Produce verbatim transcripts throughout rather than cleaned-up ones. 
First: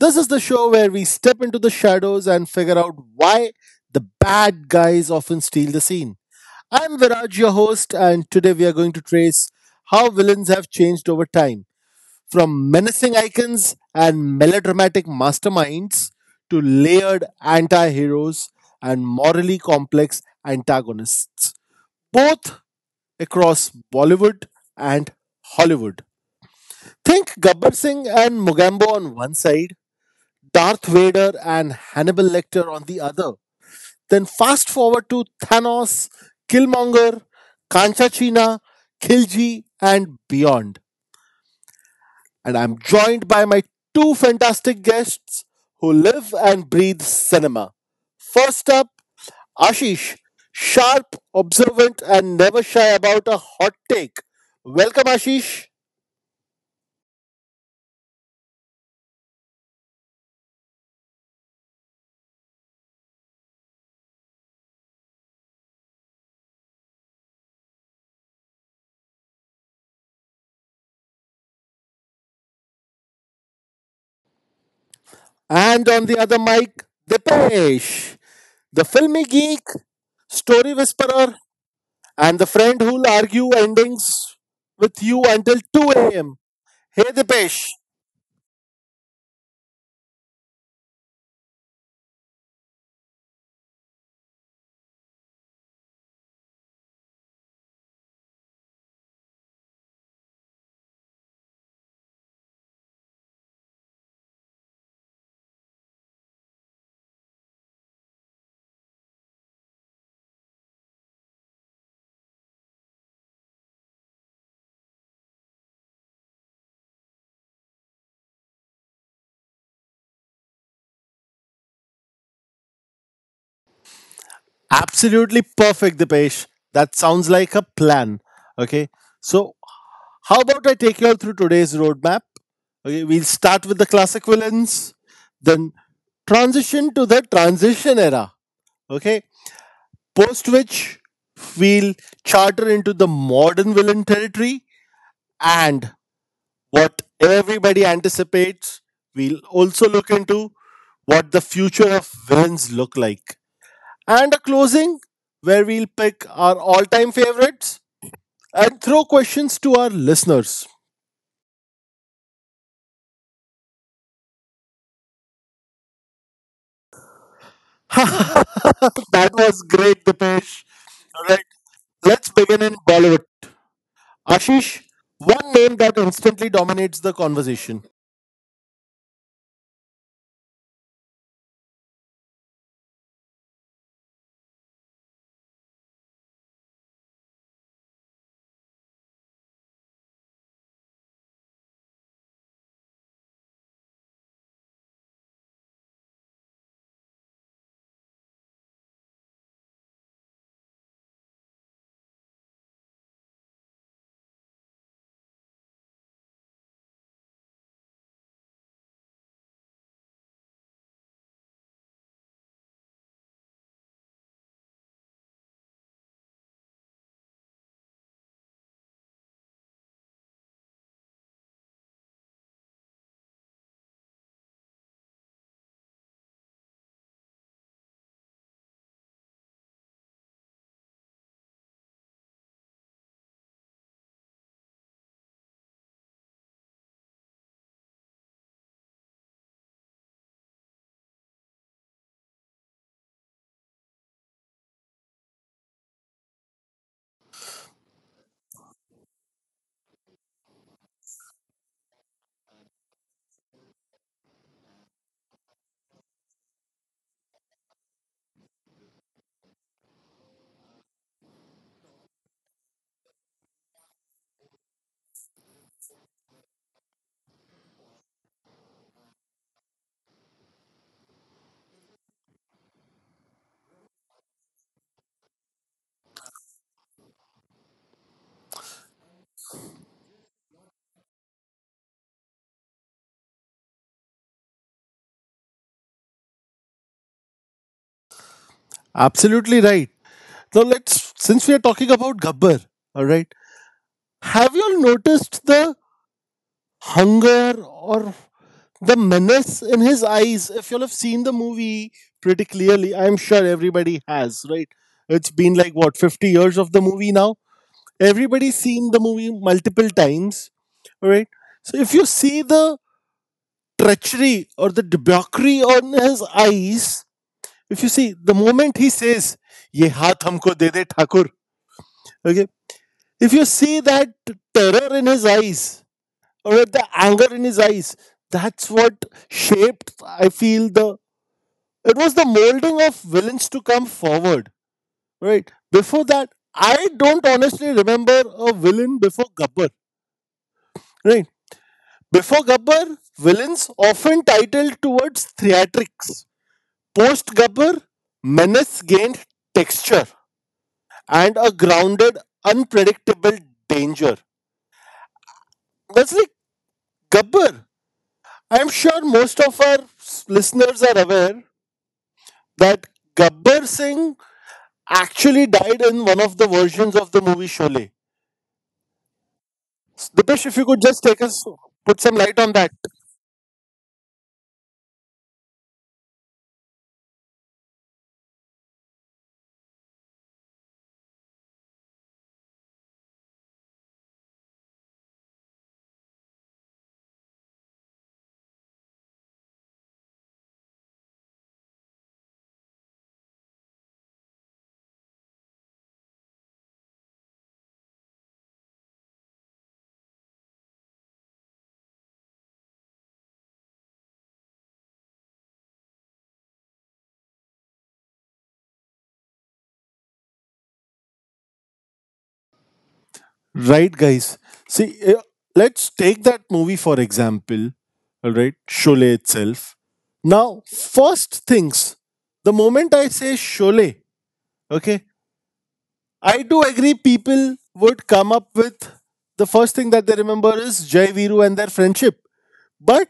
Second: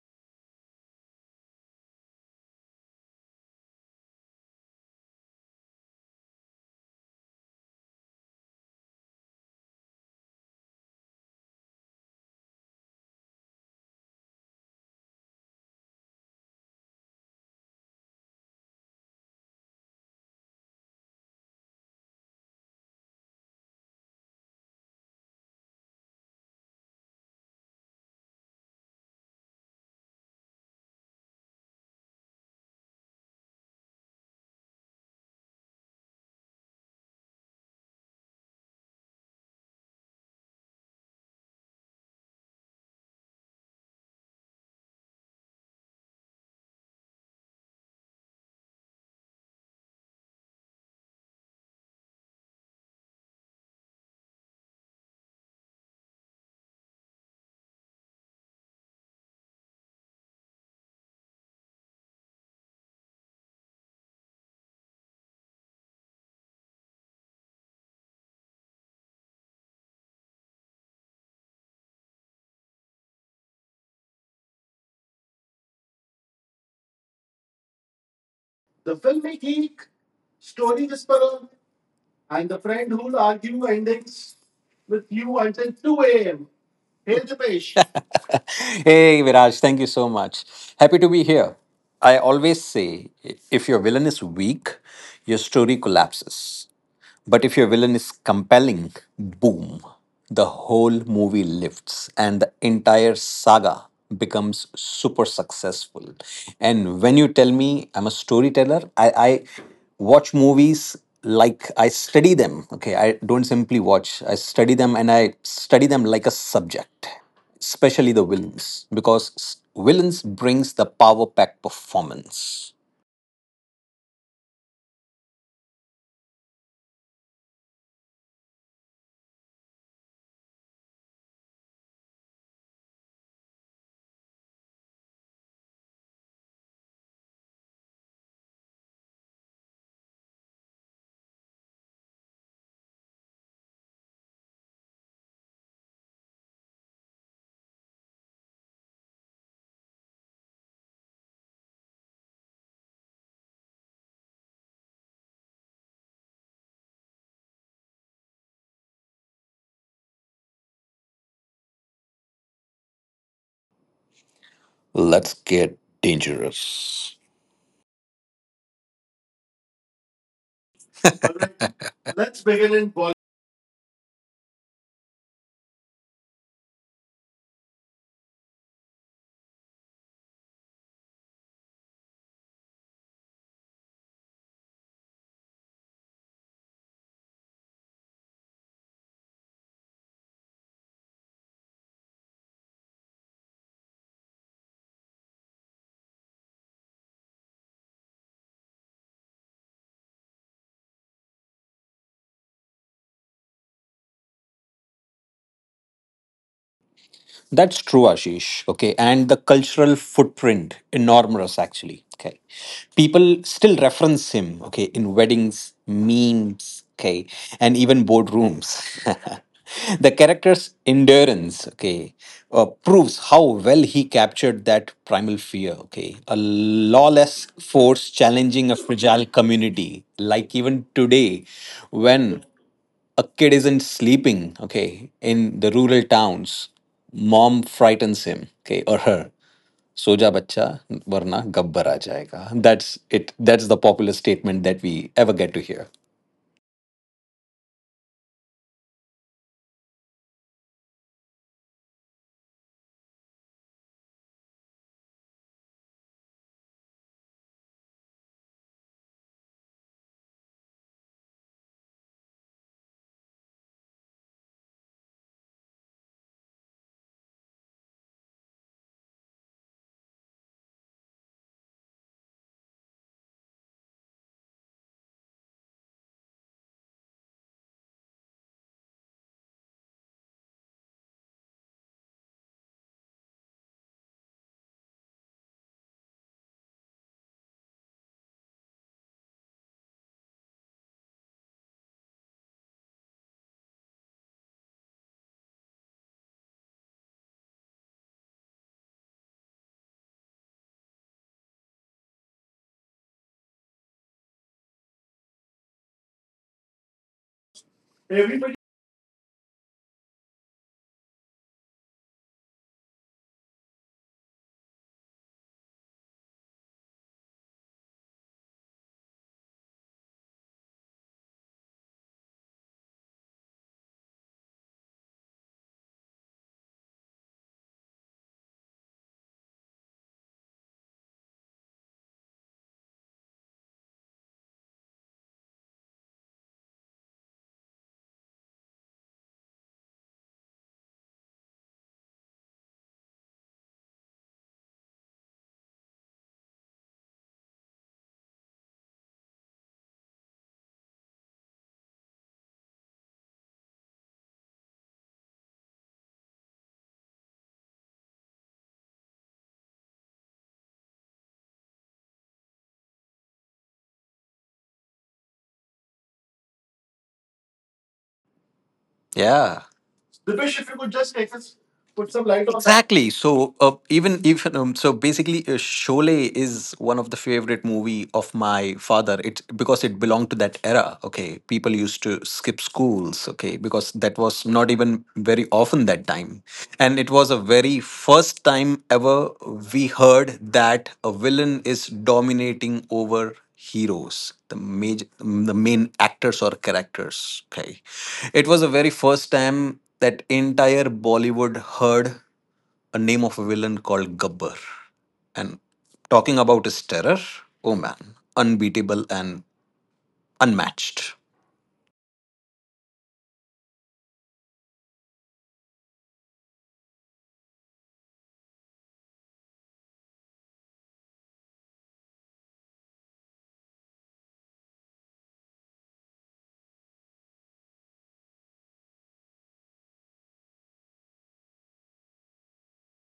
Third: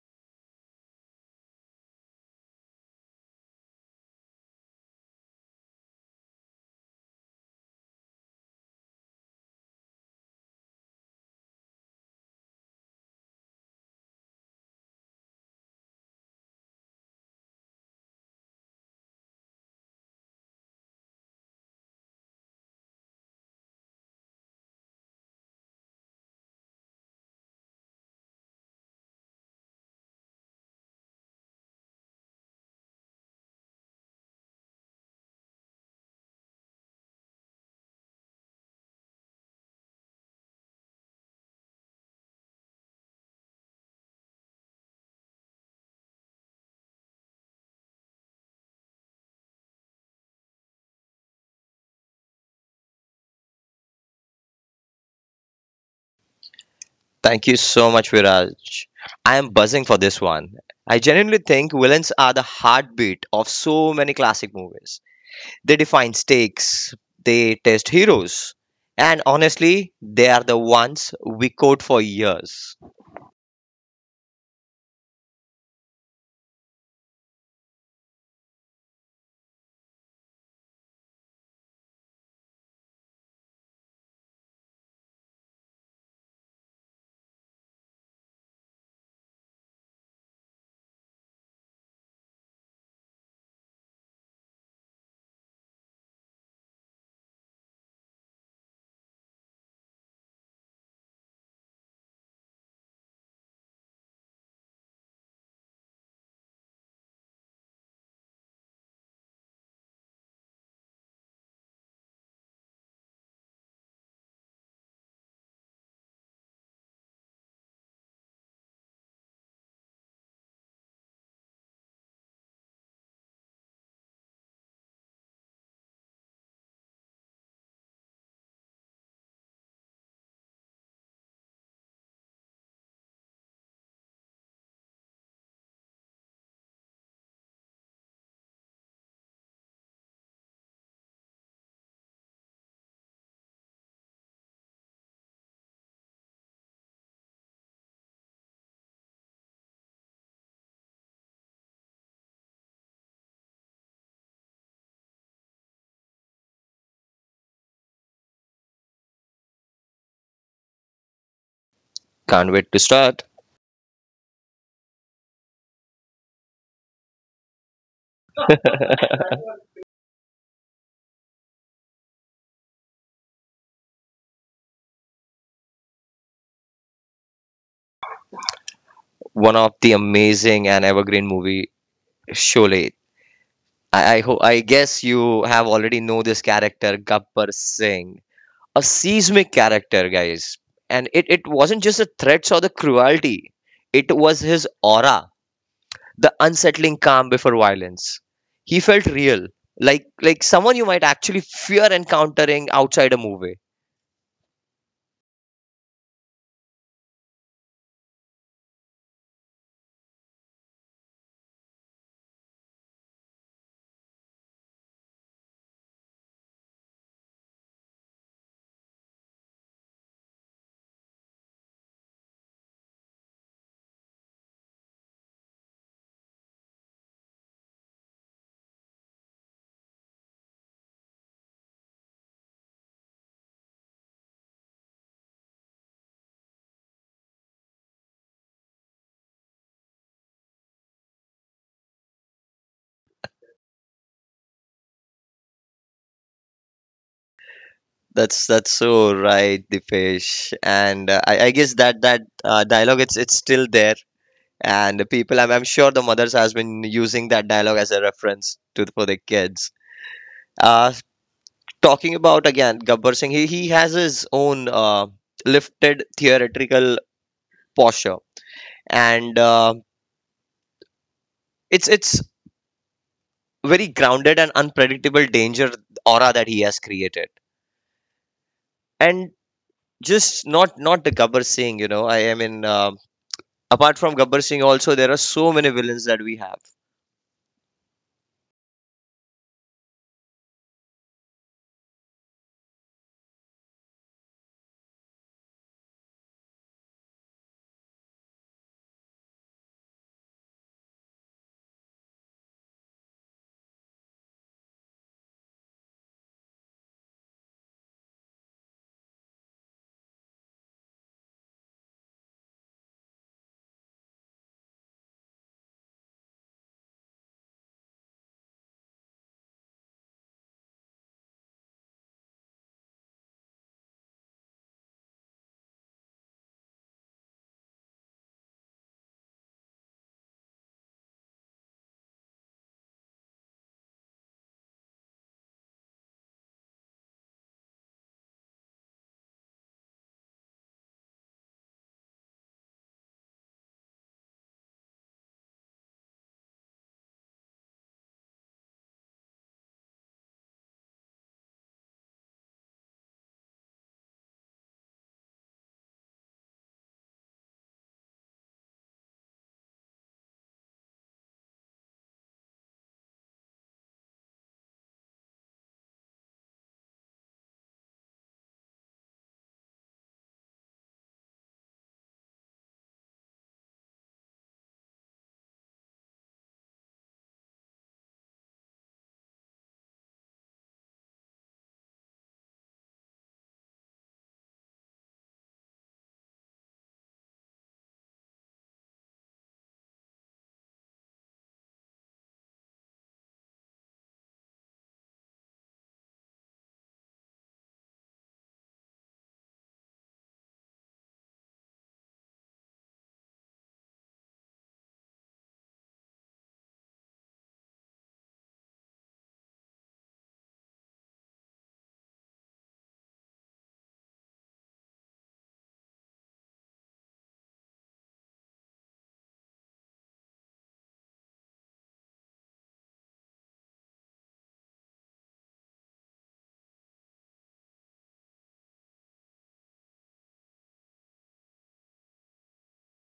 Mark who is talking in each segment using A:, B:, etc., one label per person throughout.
A: This is the show where we step into the shadows and figure out why the bad guys often steal the scene. I'm Viraj, your host, and today we are going to trace how villains have changed over time from menacing icons and melodramatic masterminds to layered anti heroes and morally complex antagonists, both across Bollywood and Hollywood. Think Gabbar Singh and Mugambo on one side, Darth Vader and Hannibal Lecter on the other. Then fast forward to Thanos, Killmonger, Kanchachina, Khilji, and beyond. And I'm joined by my two fantastic guests who live and breathe cinema. First up, Ashish, sharp, observant, and never shy about a hot take. Welcome, Ashish.
B: Thank you so much, Viraj. I am buzzing for this one. I genuinely think villains are the heartbeat of so many classic movies. They define stakes, they test heroes, and honestly, they are the ones we quote for years.
A: And on the other mic, Dipesh. The
C: The
A: filmy
C: filmic
A: geek,
C: geek,
A: story
C: story
A: whisperer,
C: whisperer,
A: and the
C: and the
A: friend
C: friend
A: who'll
C: who'll
A: argue
C: argue endings
A: endings with
C: with
A: you
C: you
A: until
C: until
A: 2
C: 2
A: a.m.
C: a.m.
A: Hey,
C: Hey,
A: Dipesh.
C: Dipesh. Hey, Viraj, thank you so much. Happy to be here. I always say if your villain is weak, your story collapses. But if your villain is compelling, boom, the whole movie lifts and the entire saga becomes super successful. And when you tell me I'm a storyteller, I, I watch movies like I study them. Okay, I don't simply watch, I study them and I study them like a subject, especially the villains, because s- villains brings the power pack performance.
A: Absolutely perfect, Dipesh. That sounds like a plan. Okay, so how about I take you all through today's roadmap? Okay, we'll start with the classic villains, then transition to the transition era. Okay, post which we'll charter into the modern villain territory and what everybody anticipates. We'll also look into what the future of villains look like. And a closing where we'll pick our all time favorites and throw questions to our listeners.
B: Can't wait to start.
C: Let's get dangerous.
A: That was great, Dipesh. All right, let's
C: Let's
A: begin in
C: begin in.
A: Bollywood. Ashish, one name that instantly dominates the conversation.
B: One of the amazing and evergreen movie, Sholay. I, I hope I guess you have already know this character, Gabbar Singh. A seismic character, guys. And it, it wasn't just the threats or the cruelty, it was his aura, the unsettling calm before violence. He felt real, like like someone you might actually fear encountering outside a movie.
C: That's true, Ashish. Okay. And the cultural footprint, enormous actually. Okay. People still reference him, okay, in weddings, memes, okay, and even boardrooms. The character's endurance, okay, uh, proves how well he captured that primal fear, okay. A lawless force challenging a fragile community. Like even today, when a kid isn't sleeping, okay, in the rural towns, mom frightens him, okay, or her. Soja bacha, varna gabbar aa jayega. That's it. That's the popular statement that we ever get to hear.
B: That's that's so right, Dipesh. And uh, I, I guess that that uh, dialogue it's it's still there. And the people, I'm, I'm sure the mothers has been using that dialogue as a reference to for their kids. Uh, talking about again Gabbar Singh, he, he has his own uh, lifted theatrical posture, and uh, it's it's very grounded and unpredictable danger aura that he has created, and just not not the Gabbar Singh, you know. I, I mean, um apart from Gabbar Singh, also there are so many villains that we have.
A: Absolutely right. Now let's, since we are talking about Gabbar, all right. Have you all noticed the hunger or the menace in his eyes? If you'll have seen the movie pretty clearly, I'm sure everybody has. Right, it's been like what, fifty years of the movie now? Everybody's
C: Everybody.
A: seen the movie multiple times, right? So if you see the treachery or the debauchery on his eyes, if you see the moment he says ye haath humko de de thakur, okay, if you see that terror in his eyes or the anger in his eyes, that's what shaped, I feel, the it was the molding of villains to come forward. Right, before that I don't honestly remember a villain before Gabbar. Right, before Gabbar, villains often titled towards theatrics. Post Gabbar, menace gained texture and a grounded, unpredictable danger. That's like Gabbar. I'm sure most of our s- listeners are aware that Gabbar Singh actually died in one of the versions of the movie Sholay.
C: Yeah.
A: Dipesh,
C: The
A: if you could
C: bishop you
A: just
C: could
A: take
C: just
A: us,
C: take this,
A: put some
C: put
A: light
C: some
A: on
C: light
A: that.
C: on that. Exactly. So uh, even even um, so basically, uh, Sholay is one of the favorite movie of my father. It because it belonged to that era. Okay, people used to skip schools. Okay, because that was not even very often that time, and it was a very first time ever we heard that a villain is dominating over heroes, the major the main actors or characters, okay. It was the very first time that entire Bollywood heard a name of a villain called Gabbar. And talking about his terror, oh man, unbeatable and unmatched.
A: Right, guys. See, eh, let's take that movie for example. All right, Sholay itself. Now, first things, the moment I say Sholay, okay, I do agree people would come up with the first thing that they remember is Jai Viru and their friendship. But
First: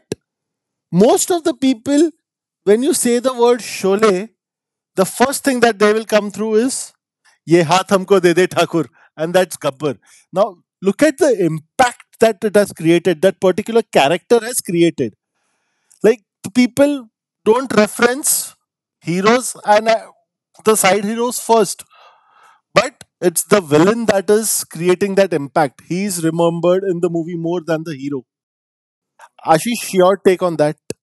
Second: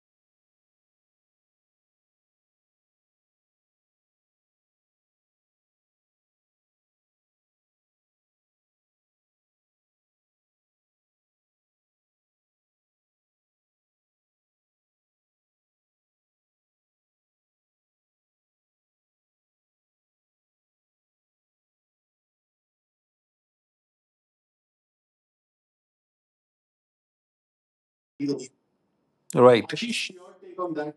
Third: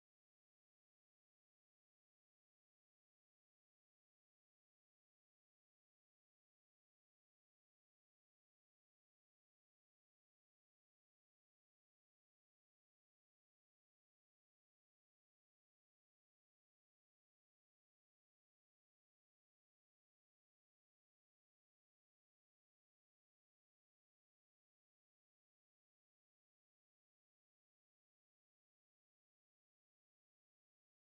A: most of the people, when you say the word Sholay, the first thing that they will come through is ye haath humko de de thakur, and that's Gabbar. Now look at the impact that it has created, that particular character has created. Like, people don't reference heroes and uh, the side heroes first, but it's the villain that is creating that impact. He is remembered in the movie more than the hero.
C: Right,
A: Ashish, your
C: Ashish, your
A: take on
C: take
A: that?
C: on that?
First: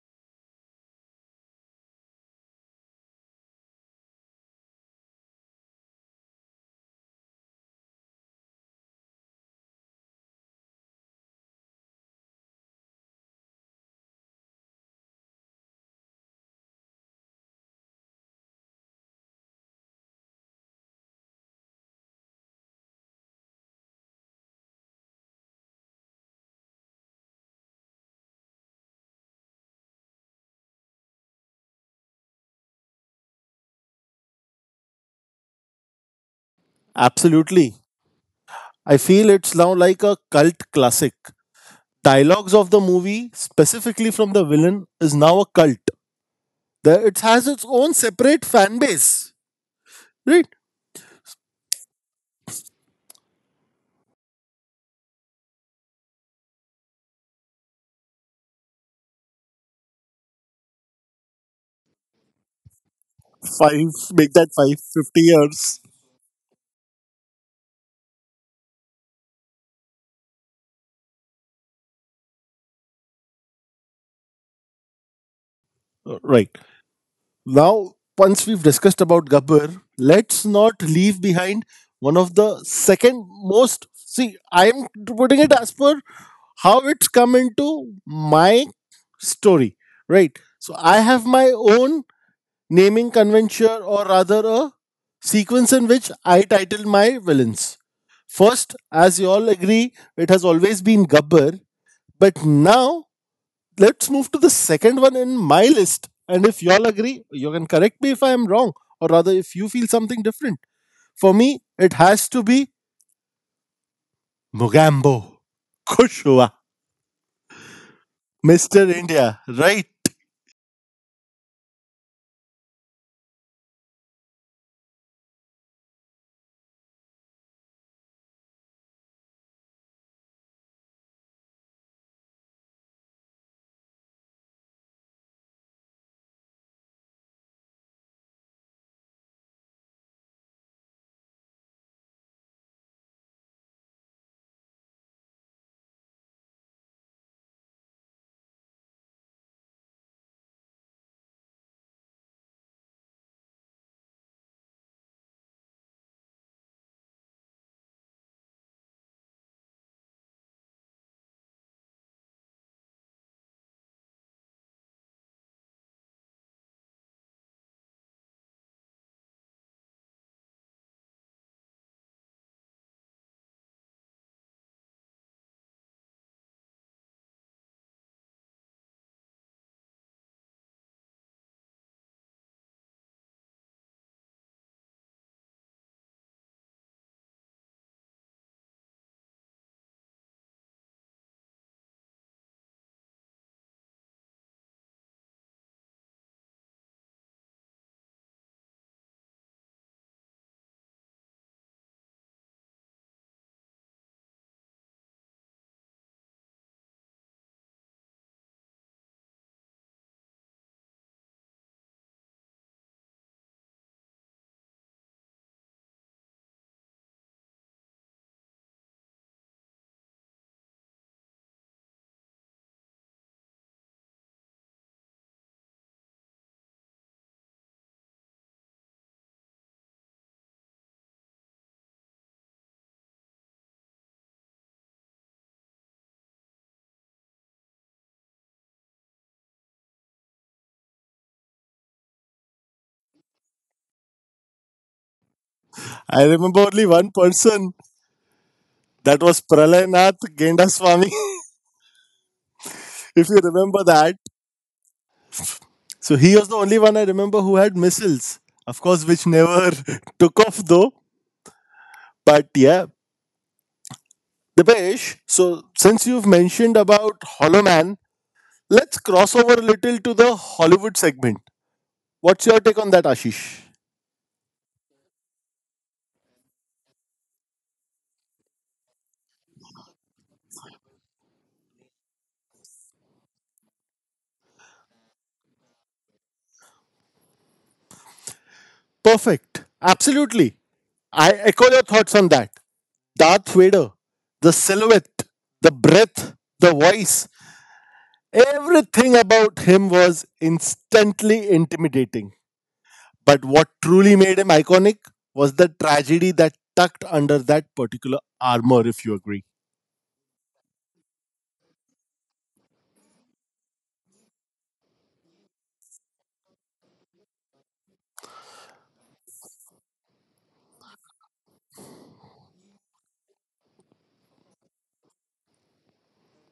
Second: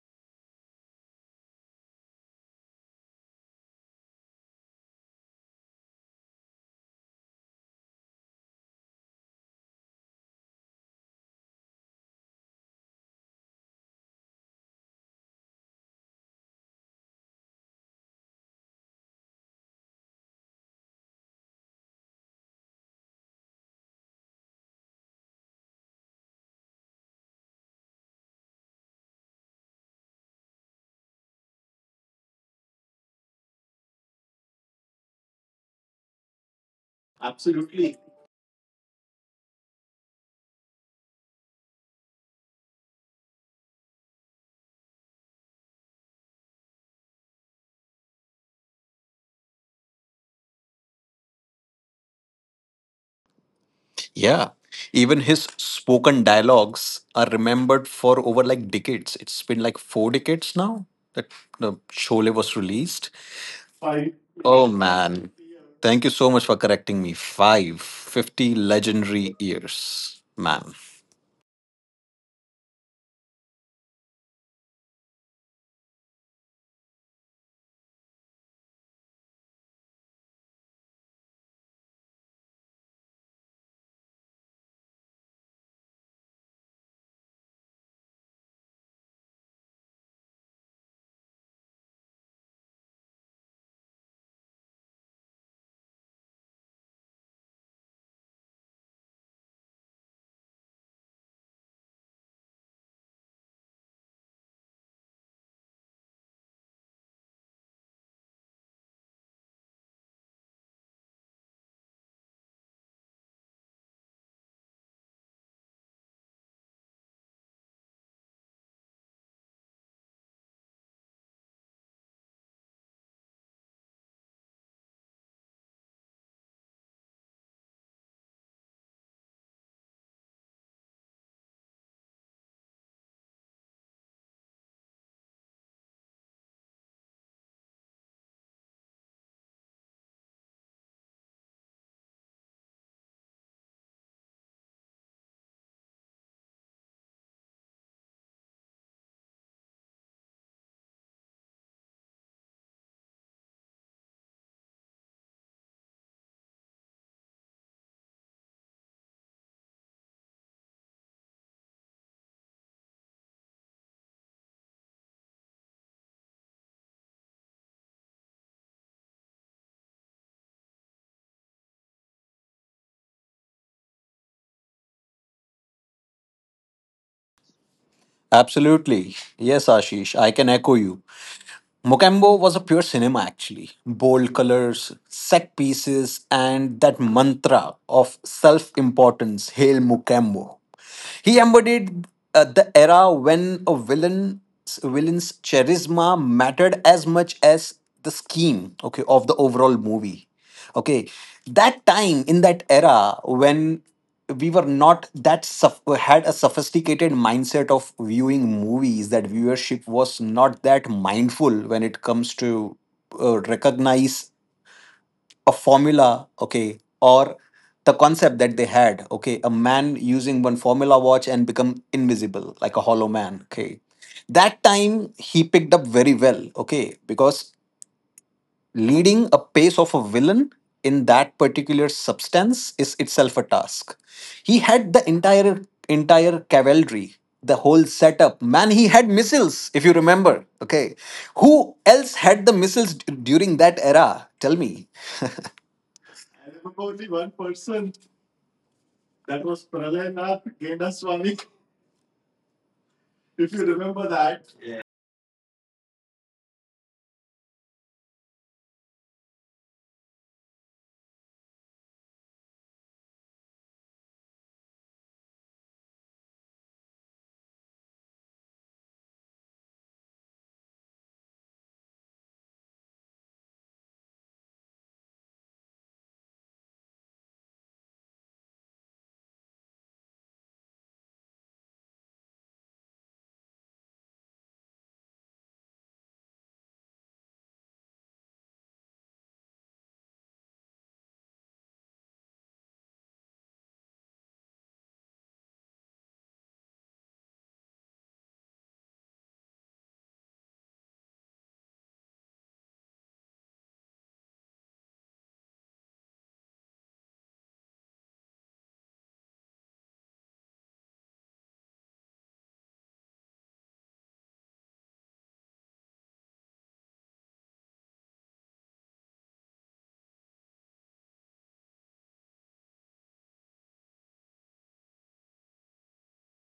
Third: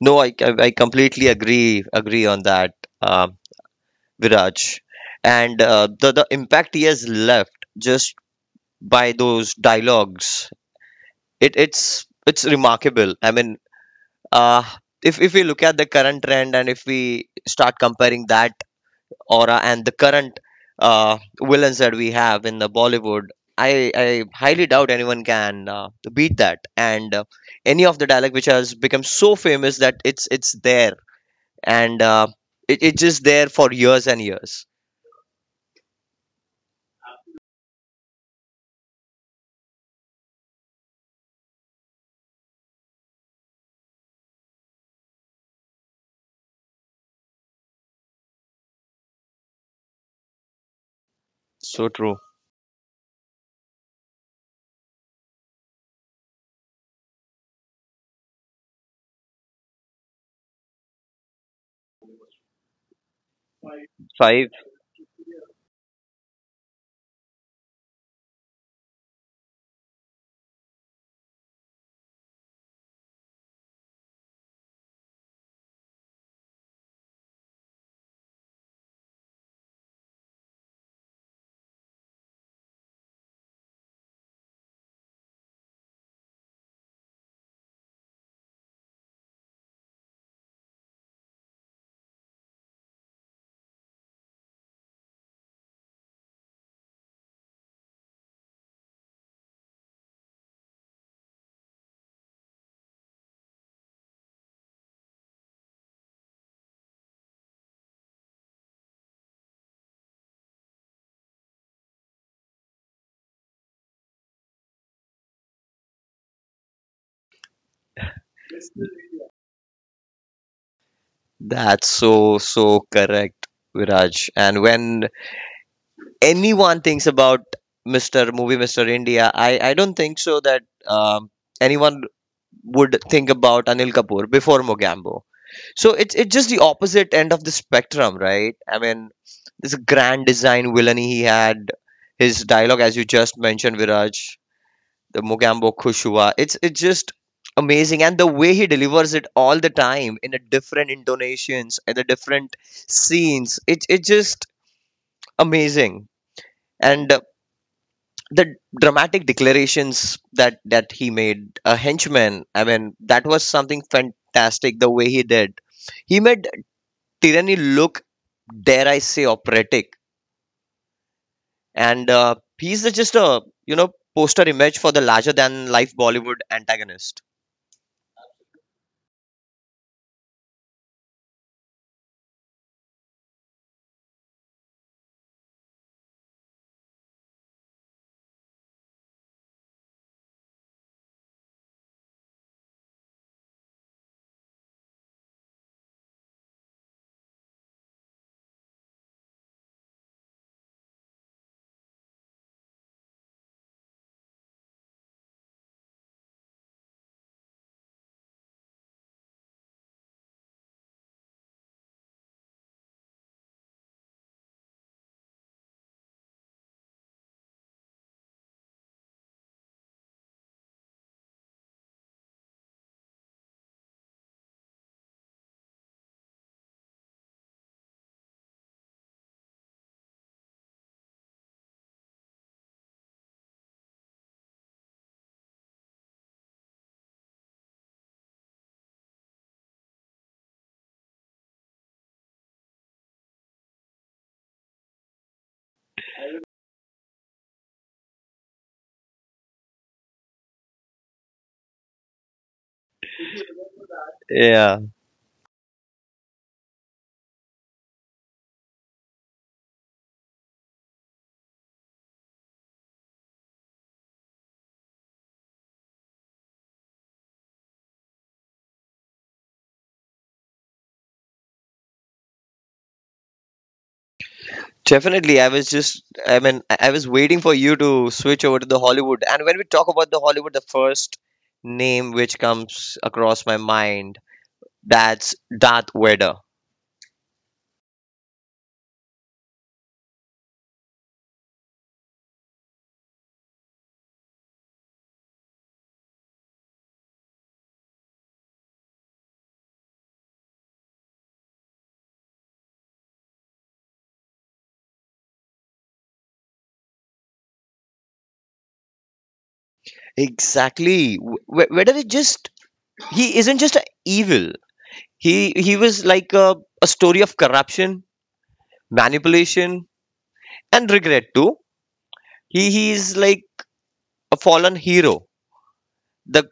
B: No, I I, I completely agree agree on that, um Viraj, and uh, the the impact he has left just by those dialogues it it's it's remarkable. I mean, uh if if we look at the current trend and if we start comparing that aura and the current uh villains that we have in the Bollywood, i i highly doubt anyone can uh, beat that. And uh, any of the dialog which has become so famous that it's it's there, and uh, it, it's just there for years and years.
A: Absolutely.
C: Absolutely.
A: I feel it's now like a cult classic. Dialogues of the movie, specifically from the villain, is now a cult. The, it has its own separate fan base, right?
B: So true.
C: Yeah, even his spoken dialogues are remembered for over like decades it's been like four decades now that the shole was released.
A: Five, make that
B: Five.
C: Oh
A: five fifty
C: man.
A: years.
C: Thank you so much for correcting me. Five, fifty legendary years, man.
A: Uh, Right. Now, once we've discussed about Gabbar, let's not leave behind one of the second most. See, I'm putting it as per how it's come into my story, right? So I have my own naming convention or rather a sequence in which I titled my villains. First, as you all agree, it has always been Gabbar, but now let's move to the second one in my list. And if you all agree, you can correct me if I am wrong, or rather, if you feel something different. For me, it has to be Mugambo. Kushua. mister India, right?
B: That's so so correct, Viraj. And when anyone thinks about mister Movie mister India, I, I don't think so that um, anyone would think about Anil Kapoor before Mogambo. So it's it's just the opposite end of the spectrum, right? I mean, this grand design villainy he had, his dialogue as you just mentioned, Viraj, the Mogambo Khushua. It's it's just amazing, and the way he delivers it all the time in a different intonations and the different scenes. It it's just amazing. And the dramatic declarations that that he made a henchman, I mean that was something fantastic the way he did. He made tyranny look, dare I say, operatic. And uh, he's just a, you know, poster image for the larger than life Bollywood antagonist.
C: Absolutely. Yes, Ashish, I can echo you. Mokembo was a pure cinema, actually. Bold colors, set pieces, and that mantra of self importance, Hail Mokembo. He embodied uh, the era when a villain's, villain's charisma mattered as much as the scheme, okay, of the overall movie, okay. That time in that era when we were not that suff had a sophisticated mindset of viewing movies, that viewership was not that mindful when it comes to uh, recognize a formula, okay, or the concept that they had, okay, a man using one formula watch and become invisible, like a hollow man, okay. That time he picked up very well, okay, because leading a pace of a villain in that particular substance is itself a task. He had the entire entire cavalry, the whole setup. Man, he had missiles, if you remember, okay. Who else had the missiles d- during that era? Tell me.
A: I
C: I
A: remember
C: remember
A: only
C: only
A: one
C: one
A: person.
C: person.
A: That
C: That
A: was
C: was
A: Pralay
C: Pralay
A: Nath
C: Nath
A: Gendaswamy.
C: Genaswamy.
A: If you
C: If you
A: remember
C: remember
A: that,
C: that.
B: Yeah,
A: so he was the only one I remember who had missiles, of course, which never took off though. But yeah, Dipesh, so since you've mentioned about Hollow Man, let's cross over a little to the Hollywood segment. What's your take on that, Ashish?
B: definitely. I was just i mean i I was waiting for you to switch over to the Hollywood, and when we talk about the Hollywood, the first name which comes across my mind, that's Darth Vader.
A: Perfect. Absolutely. I echo your thoughts on that. Darth Vader, the silhouette, the breath, the voice, everything about him was instantly intimidating. But what truly made him iconic was the tragedy that tucked under that particular armor, if you agree.
B: Exactly. Wh- Whether it just, he isn't just a evil. He he was like a, a story of corruption, manipulation, and regret too. He he is like a fallen hero, the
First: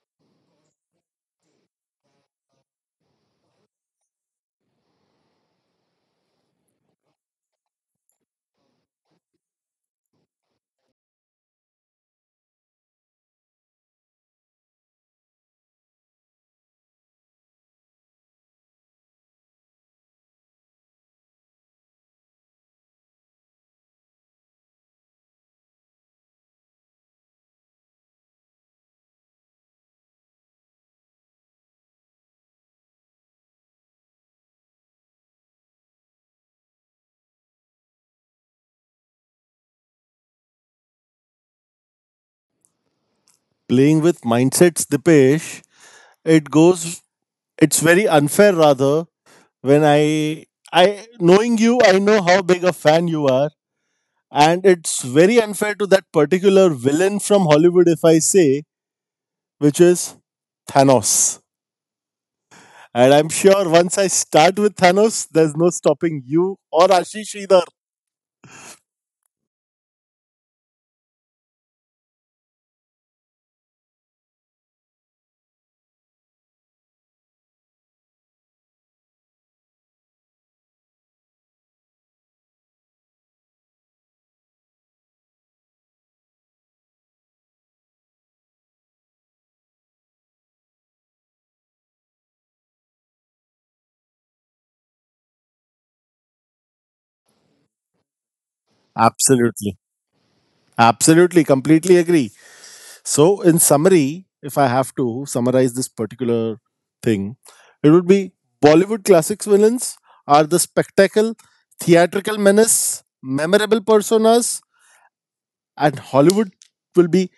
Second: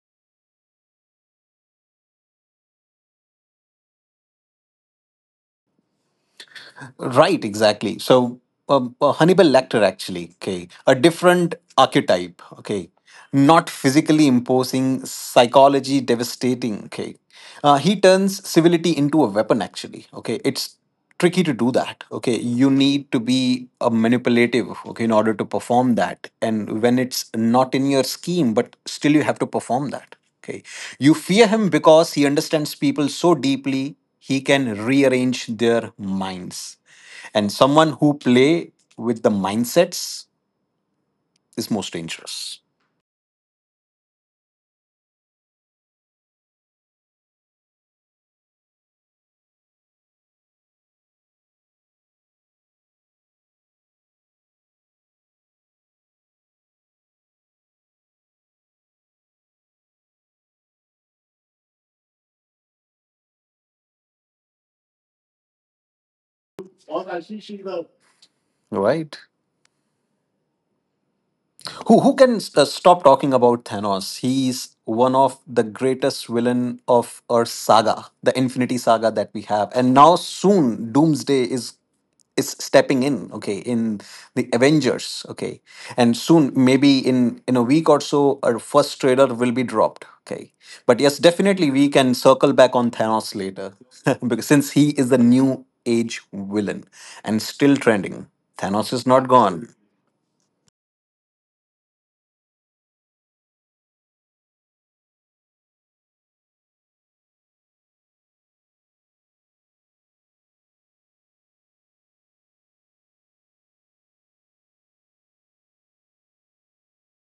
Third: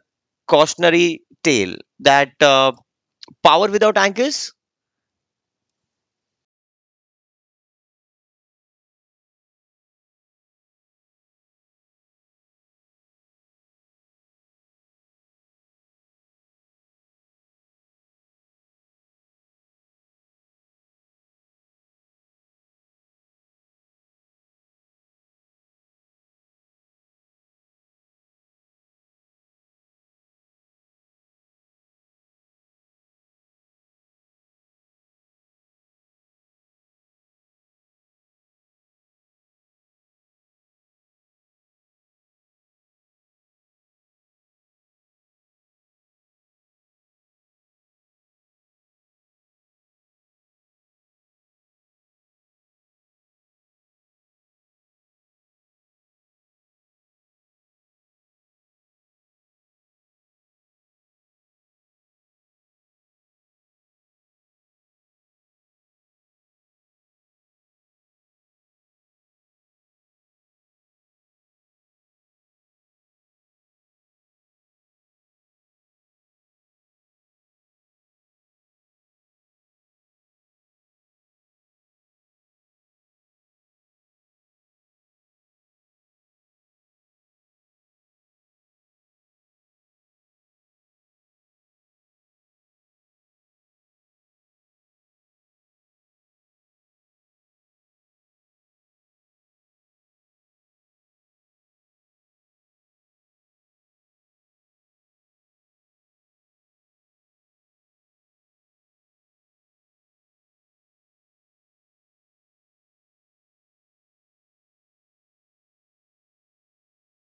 B: cautionary tale that uh, power without anchors.
C: Right, exactly. So, um, uh, Hannibal Lecter, actually, okay, a different archetype, okay, not physically imposing, psychology devastating, okay. Uh, he turns civility into a weapon, actually, okay. It's tricky to do that, okay. You need to be uh, manipulative, okay, in order to perform that. And when it's not in your scheme, but still you have to perform that, okay. You fear him because he understands people so deeply, he can rearrange their minds, and someone who play with the mindsets is most dangerous.
A: Playing with mindsets, Dipesh, it goes, it's very unfair rather when I, I, knowing you, I know how big a fan you are. And it's very unfair to that particular villain from Hollywood, if I say, which is Thanos. And I'm sure once I start with Thanos, there's no stopping you or Ashish either.
C: Right. Who who can uh, stop talking about Thanos? He's one of the greatest villain of our saga, the infinity saga that we have, and now soon doomsday is is stepping in, okay, in the Avengers, okay. And soon, maybe in in a week or so, our first trailer will be dropped, okay. But yes, definitely we can circle back on Thanos later. Because since he is the new age villain and still trending, Thanos is not gone.
A: Absolutely. Absolutely, completely agree. So, in summary, if I have to summarize this particular thing, it would be Bollywood classics villains are the spectacle, theatrical menace, memorable personas, and Hollywood will be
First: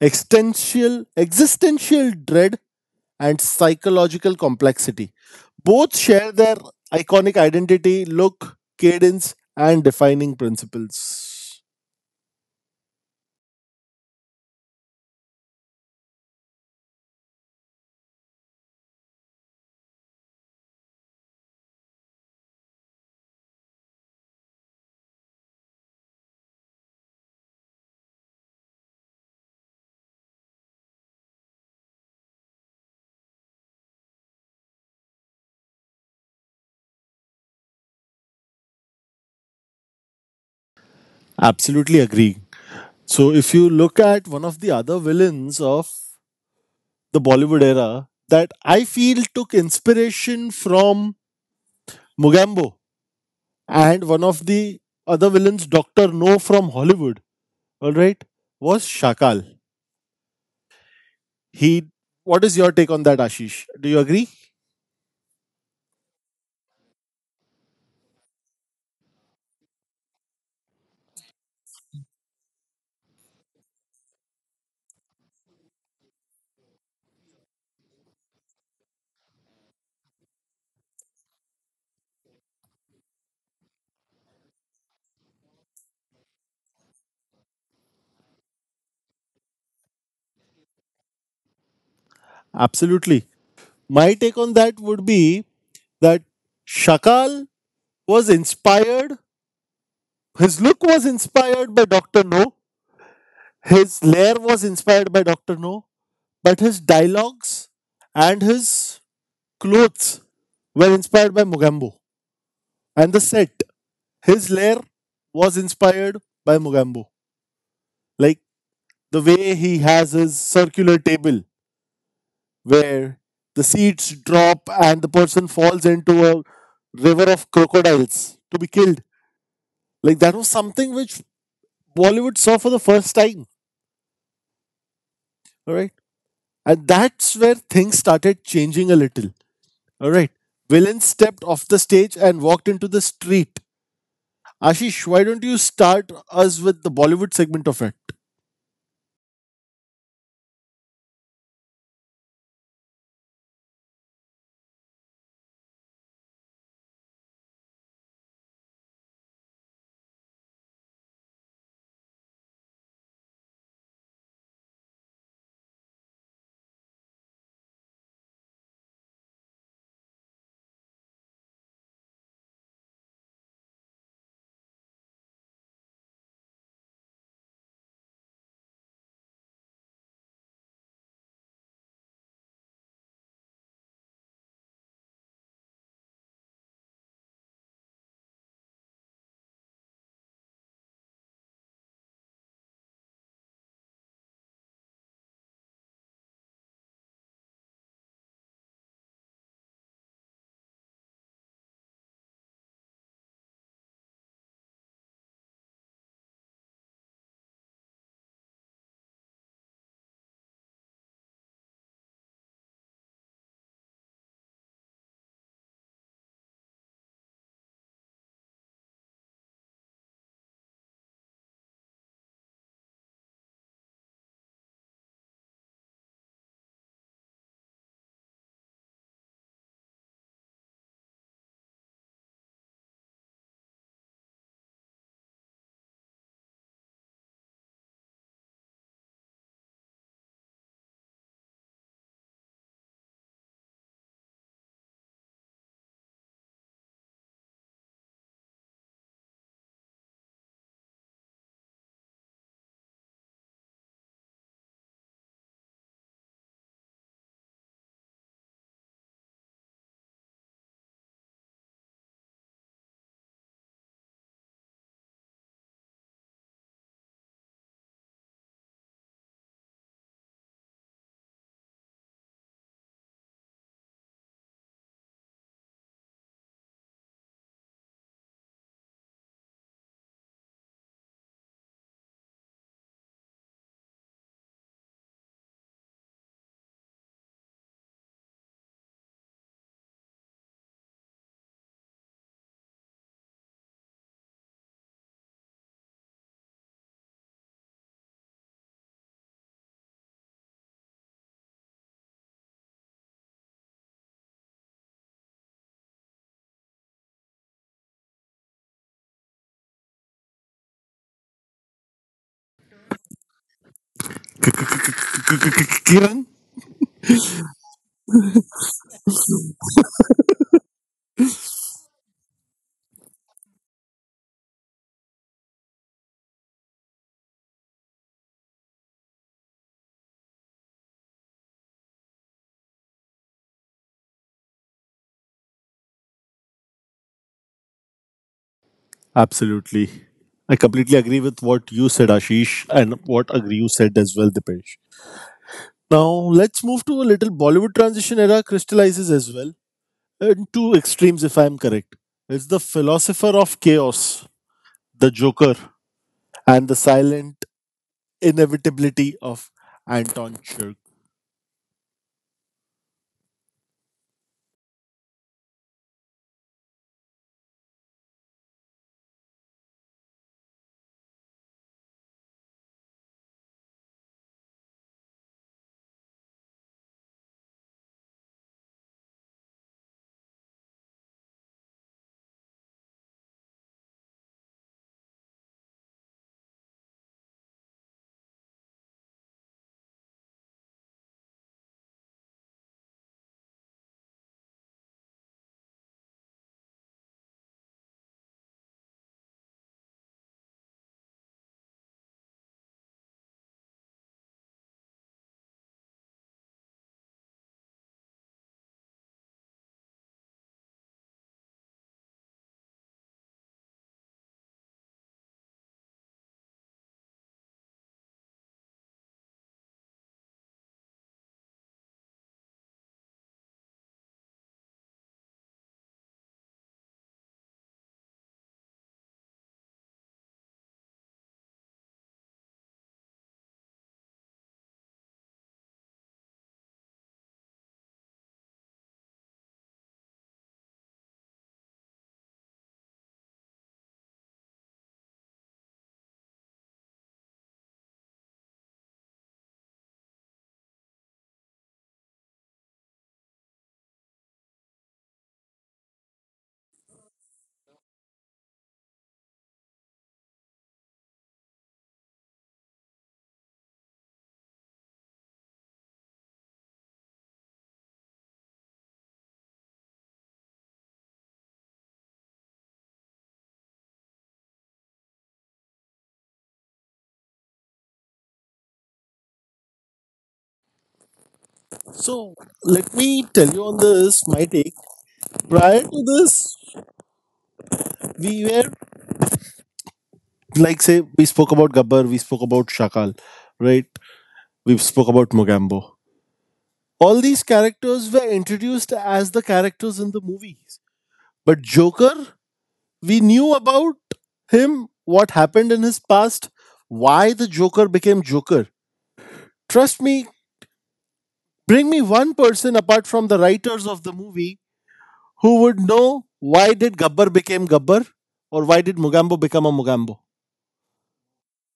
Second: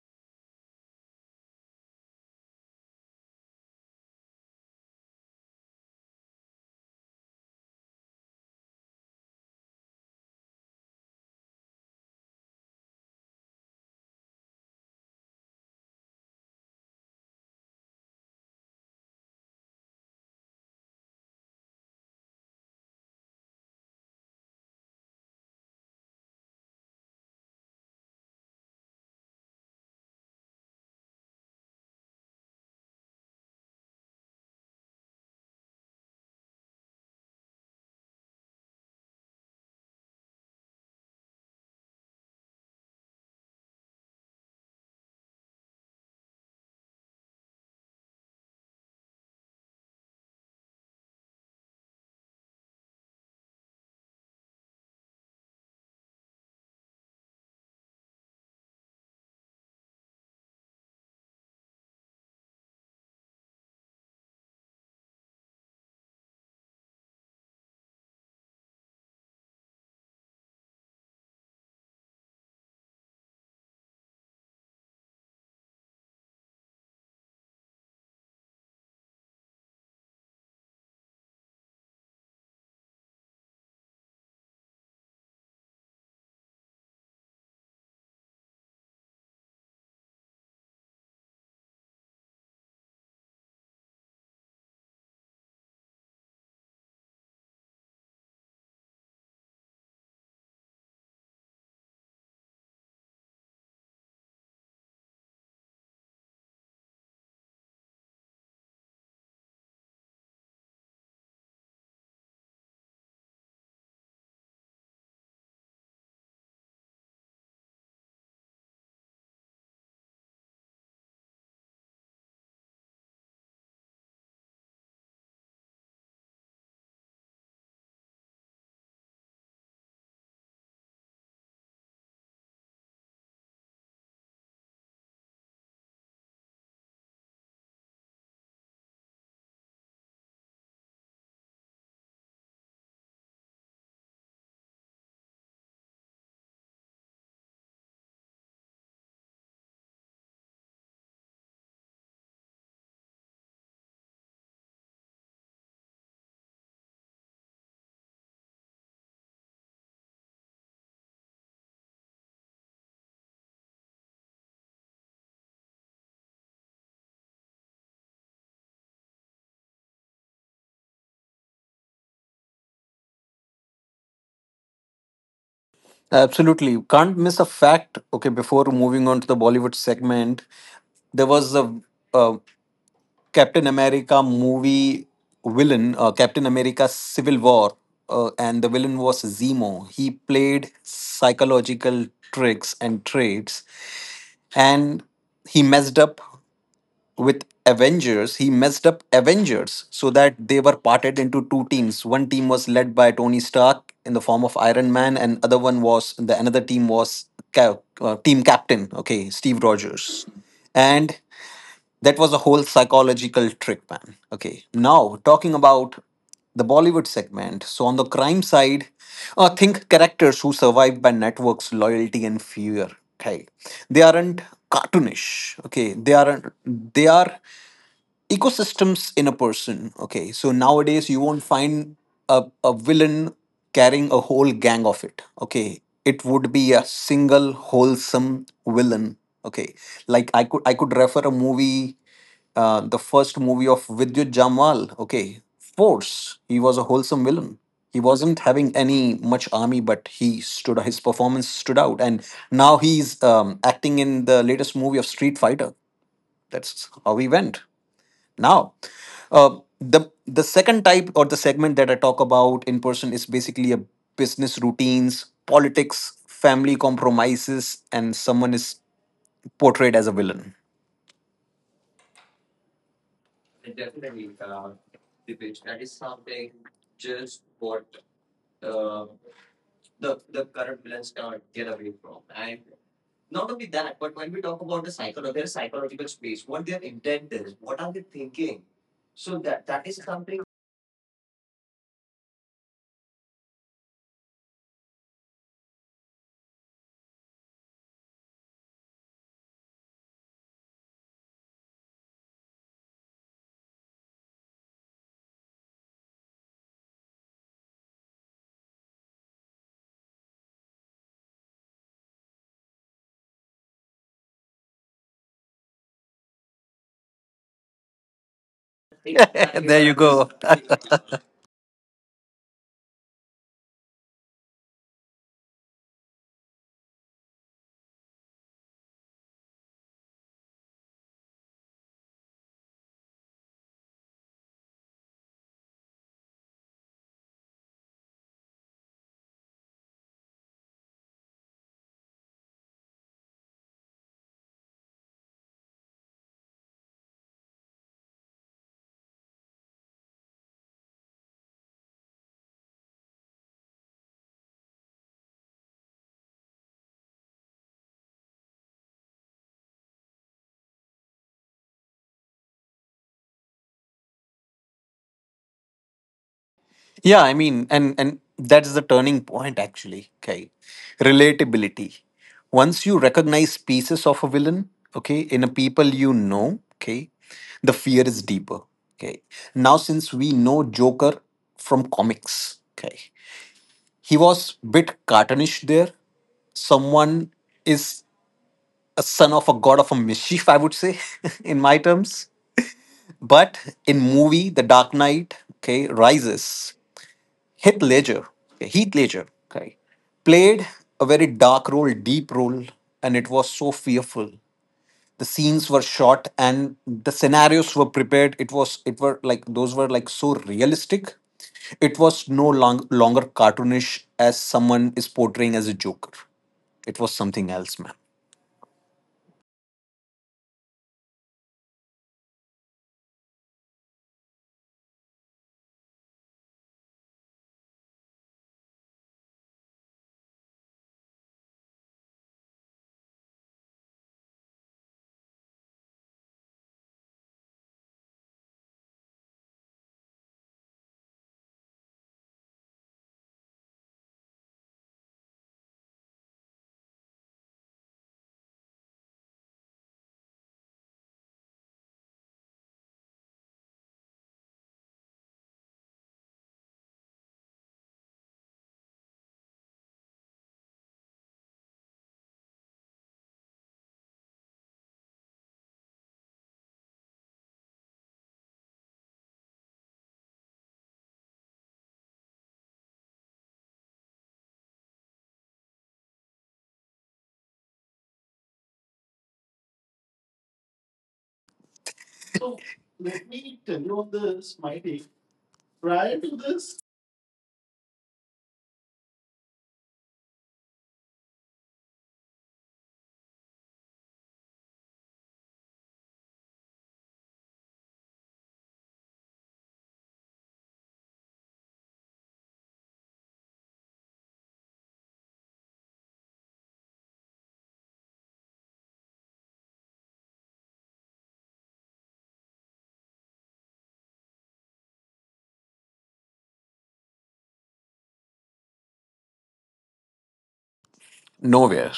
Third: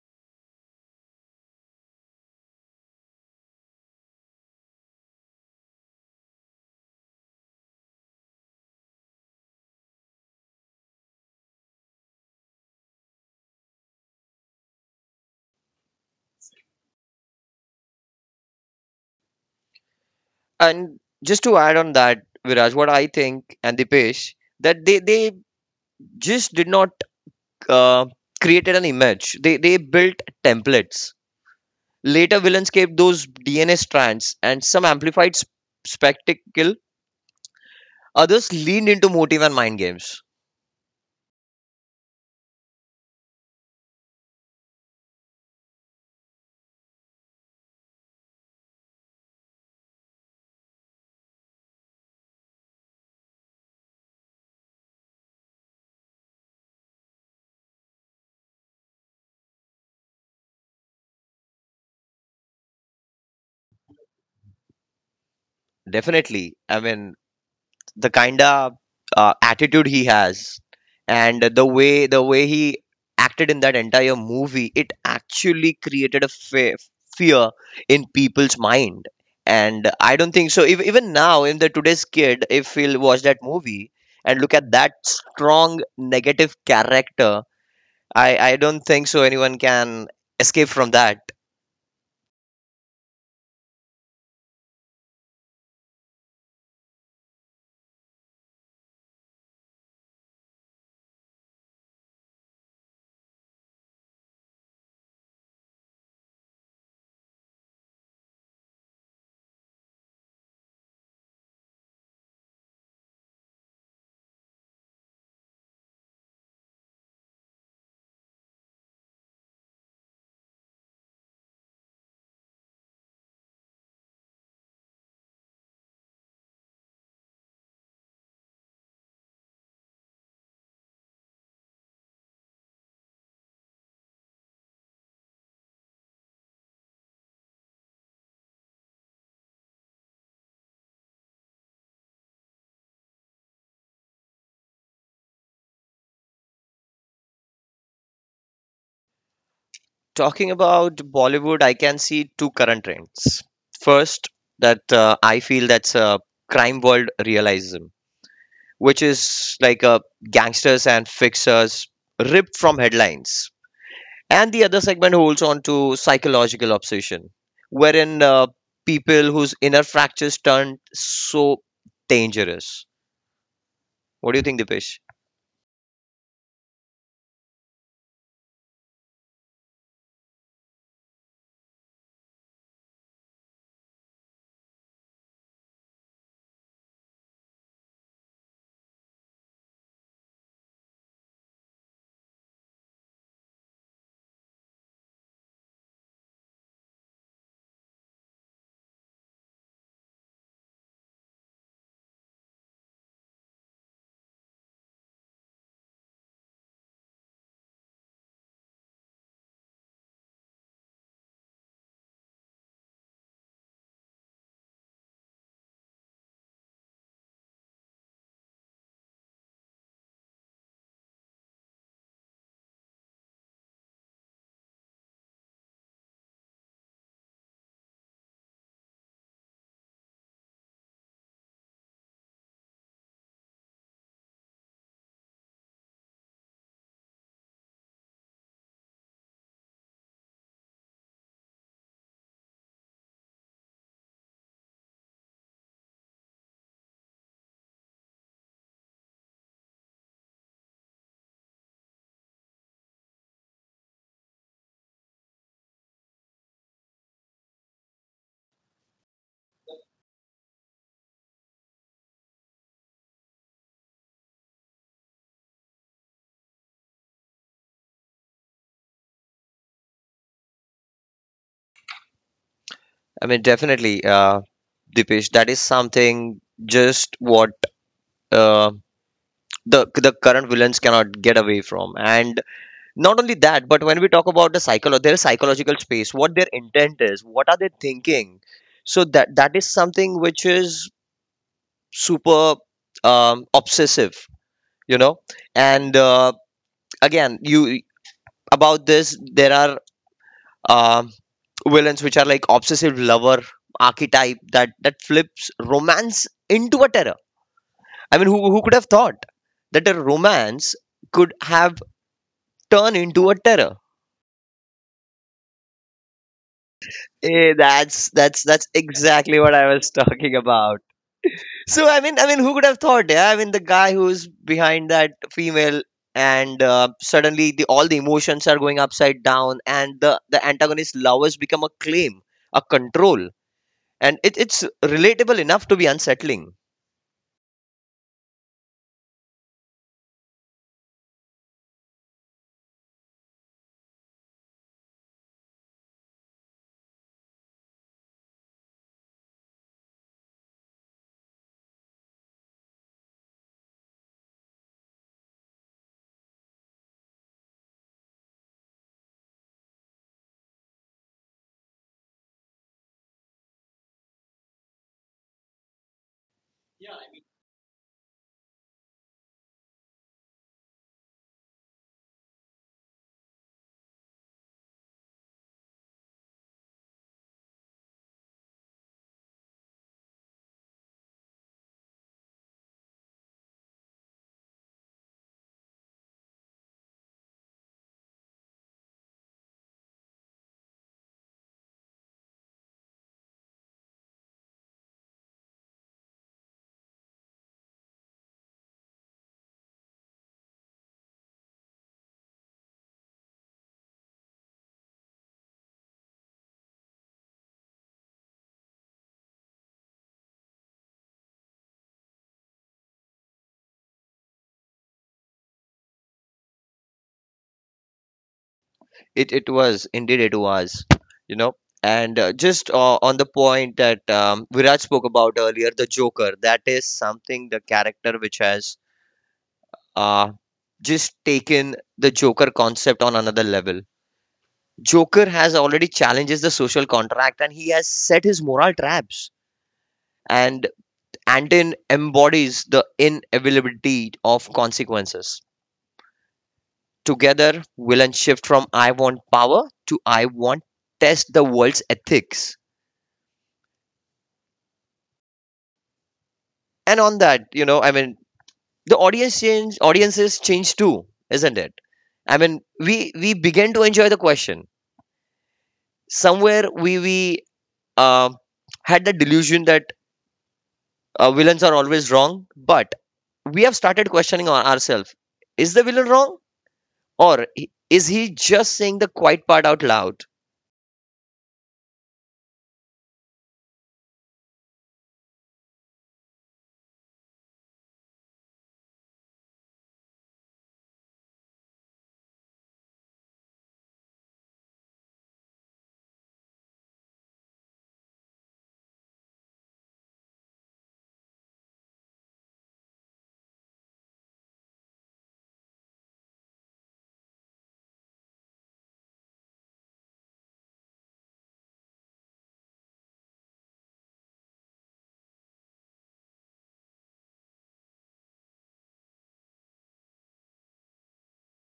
A: existential, existential dread and psychological complexity. Both share their iconic identity, look, cadence, and defining principles.
B: And just to add on that, Viraj, what I think, and Dipesh, that they they just did not uh, created an image. They they built templates. Later, villains kept those D N A strands, and some amplified sp- spectacle. Others leaned into motive and mind games.
A: Absolutely agree. So if you look at one of the other villains of the Bollywood era that I feel took inspiration from Mugambo and one of the other villains doctor No from Hollywood, all right, was Shakal. He, what is your take on that, Ashish? Do you agree?
B: Definitely, I mean the kinda uh, attitude he has, and the way the way he acted in that entire movie, it actually created a fe- fear in people's mind. And I don't think so. If, even now, in the today's kid, if he'll watch that movie and look at that strong negative character, I, I don't think so anyone can escape from that.
A: Absolutely. My take on that would be that Shakal was inspired, his look was inspired by doctor No. His lair was inspired by doctor No. But his dialogues and his clothes were inspired by Mugambo. And the set, his lair was inspired by Mugambo. Like the way he has his circular table where the seeds drop and the person falls into a river of crocodiles to be killed. Like that was something which Bollywood saw for the first time. All right. And that's where things started changing a little. All right. Villains stepped off the stage and walked into the street. Ashish, why don't you start us with the Bollywood segment of it?
B: Talking about Bollywood, I can see two current trends. First, that uh, I feel that's a crime world realism, which is like uh, gangsters and fixers ripped from headlines. And the other segment holds on to psychological obsession, wherein uh, people whose inner fractures turned so dangerous. What do you think, Dipesh?
C: Absolutely. You can't miss a fact, okay. Before moving on to the Bollywood segment, there was a a Captain America movie villain, uh, Captain America Civil War, uh, and the villain was Zemo. He played psychological tricks and traits, and he messed up with Avengers. He messed up Avengers so that they were parted into two teams. One team was led by Tony Stark in the form of Iron Man, and other one was the another team was cap uh, team captain. Okay, Steve Rogers, and that was a whole psychological trick, man. Okay, now talking about the Bollywood segment. So, on the crime side, uh, think characters who survive by networks, loyalty, and fear. Okay, they aren't cartoonish. Okay, they aren't. They are ecosystems in a person. Okay, so nowadays you won't find a, a villain carrying a whole gang of it. Okay, it would be a single wholesome villain. Okay, like I could I could refer a movie, uh, the first movie of Vidyut Jamwal. Okay, Force. He was a wholesome villain. He wasn't having any much army, but he stood. His performance stood out, and now he's um, acting in the latest movie of Street Fighter. That's how he went. Now, uh, the the second type or the segment that I talk about in person is basically a business routines, politics, family compromises, and someone is portrayed as a villain.
B: I mean, definitely, uh, Dipesh, that is something just what uh, the the current villains cannot get away from. And not only that, but when we talk about the psycholo their psychological space, what their intent is, what are they thinking? So that that is something which is super um, obsessive, you know. And uh, again, you about this, there are um, villains which are like obsessive lover archetype that that flips romance into a terror. I mean, who, who could have thought that a romance could have turned into a terror?
A: Kiran?
B: Eh, that's that's that's exactly what I
C: There
B: was
C: you go.
B: talking about. So I mean, I mean, who could have thought? Yeah, I mean, the guy who's behind that female, and uh, suddenly the all the emotions are going upside down, and the the antagonist lovers become a claim, a control. And it, it's relatable enough to be unsettling.
A: Absolutely. I completely agree with what you said, Ashish, and what agree you said as well, Dipesh. Now, let's move to a little Bollywood transition era crystallizes as well. In two extremes, if I'm correct. It's the philosopher of chaos, the Joker, and the silent inevitability of Anton Chirk.
C: Yeah, I mean, and and that's the turning point actually. Okay, relatability. Once you recognize pieces of a villain, okay, in a people you know, okay, the fear is deeper. Okay, now since we know Joker from comics, okay, he was bit cartoonish there. Someone is a son of a god of a mischief, I would say, in my terms. But in movie, The Dark Knight, okay, rises. Heath Ledger, okay, Heath Ledger, okay, played a very dark role, deep role, and it was so fearful. The scenes were shot and the scenarios were prepared. It was, it were like those were like so realistic. It was no long, longer cartoonish as someone is portraying as a joker. It was something else, man.
B: it it was indeed, it was, you know. And uh, just uh, on the point that um, Viraj spoke about earlier, the Joker, that is something, the character which has uh, just taken the Joker concept on another level. Joker has already challenges the social contract and he has set his moral traps, and Anton embodies the inevitability of consequences. Together, we shift from I want power to I want test the world's ethics. And on that, you know, I mean, the audience change, audiences change too, isn't it? I mean, we we began to enjoy the question. Somewhere we we uh, had the delusion that uh, villains are always wrong, but we have started questioning our, ourselves: Is the villain wrong, or i- is he just saying the quiet part out loud?
A: So,
C: So
A: let
C: let
A: me
C: me
A: tell
C: tell
A: you on
C: you this,
A: this,
C: this,
A: my take.
C: Mighty.
A: Prior
C: Prior
A: to
C: to
A: this,
C: this,
A: we were, like say we spoke about Gabbar, we spoke about Shakal, right? We spoke about Mogambo. All these characters were introduced as the characters in the movies. But Joker, we knew about him, what happened in his past, why the Joker became Joker. Trust me, bring me one person apart from the writers of the movie who would know why did Gabbar became Gabbar or why did Mogambo become a Mogambo.
C: nowhere.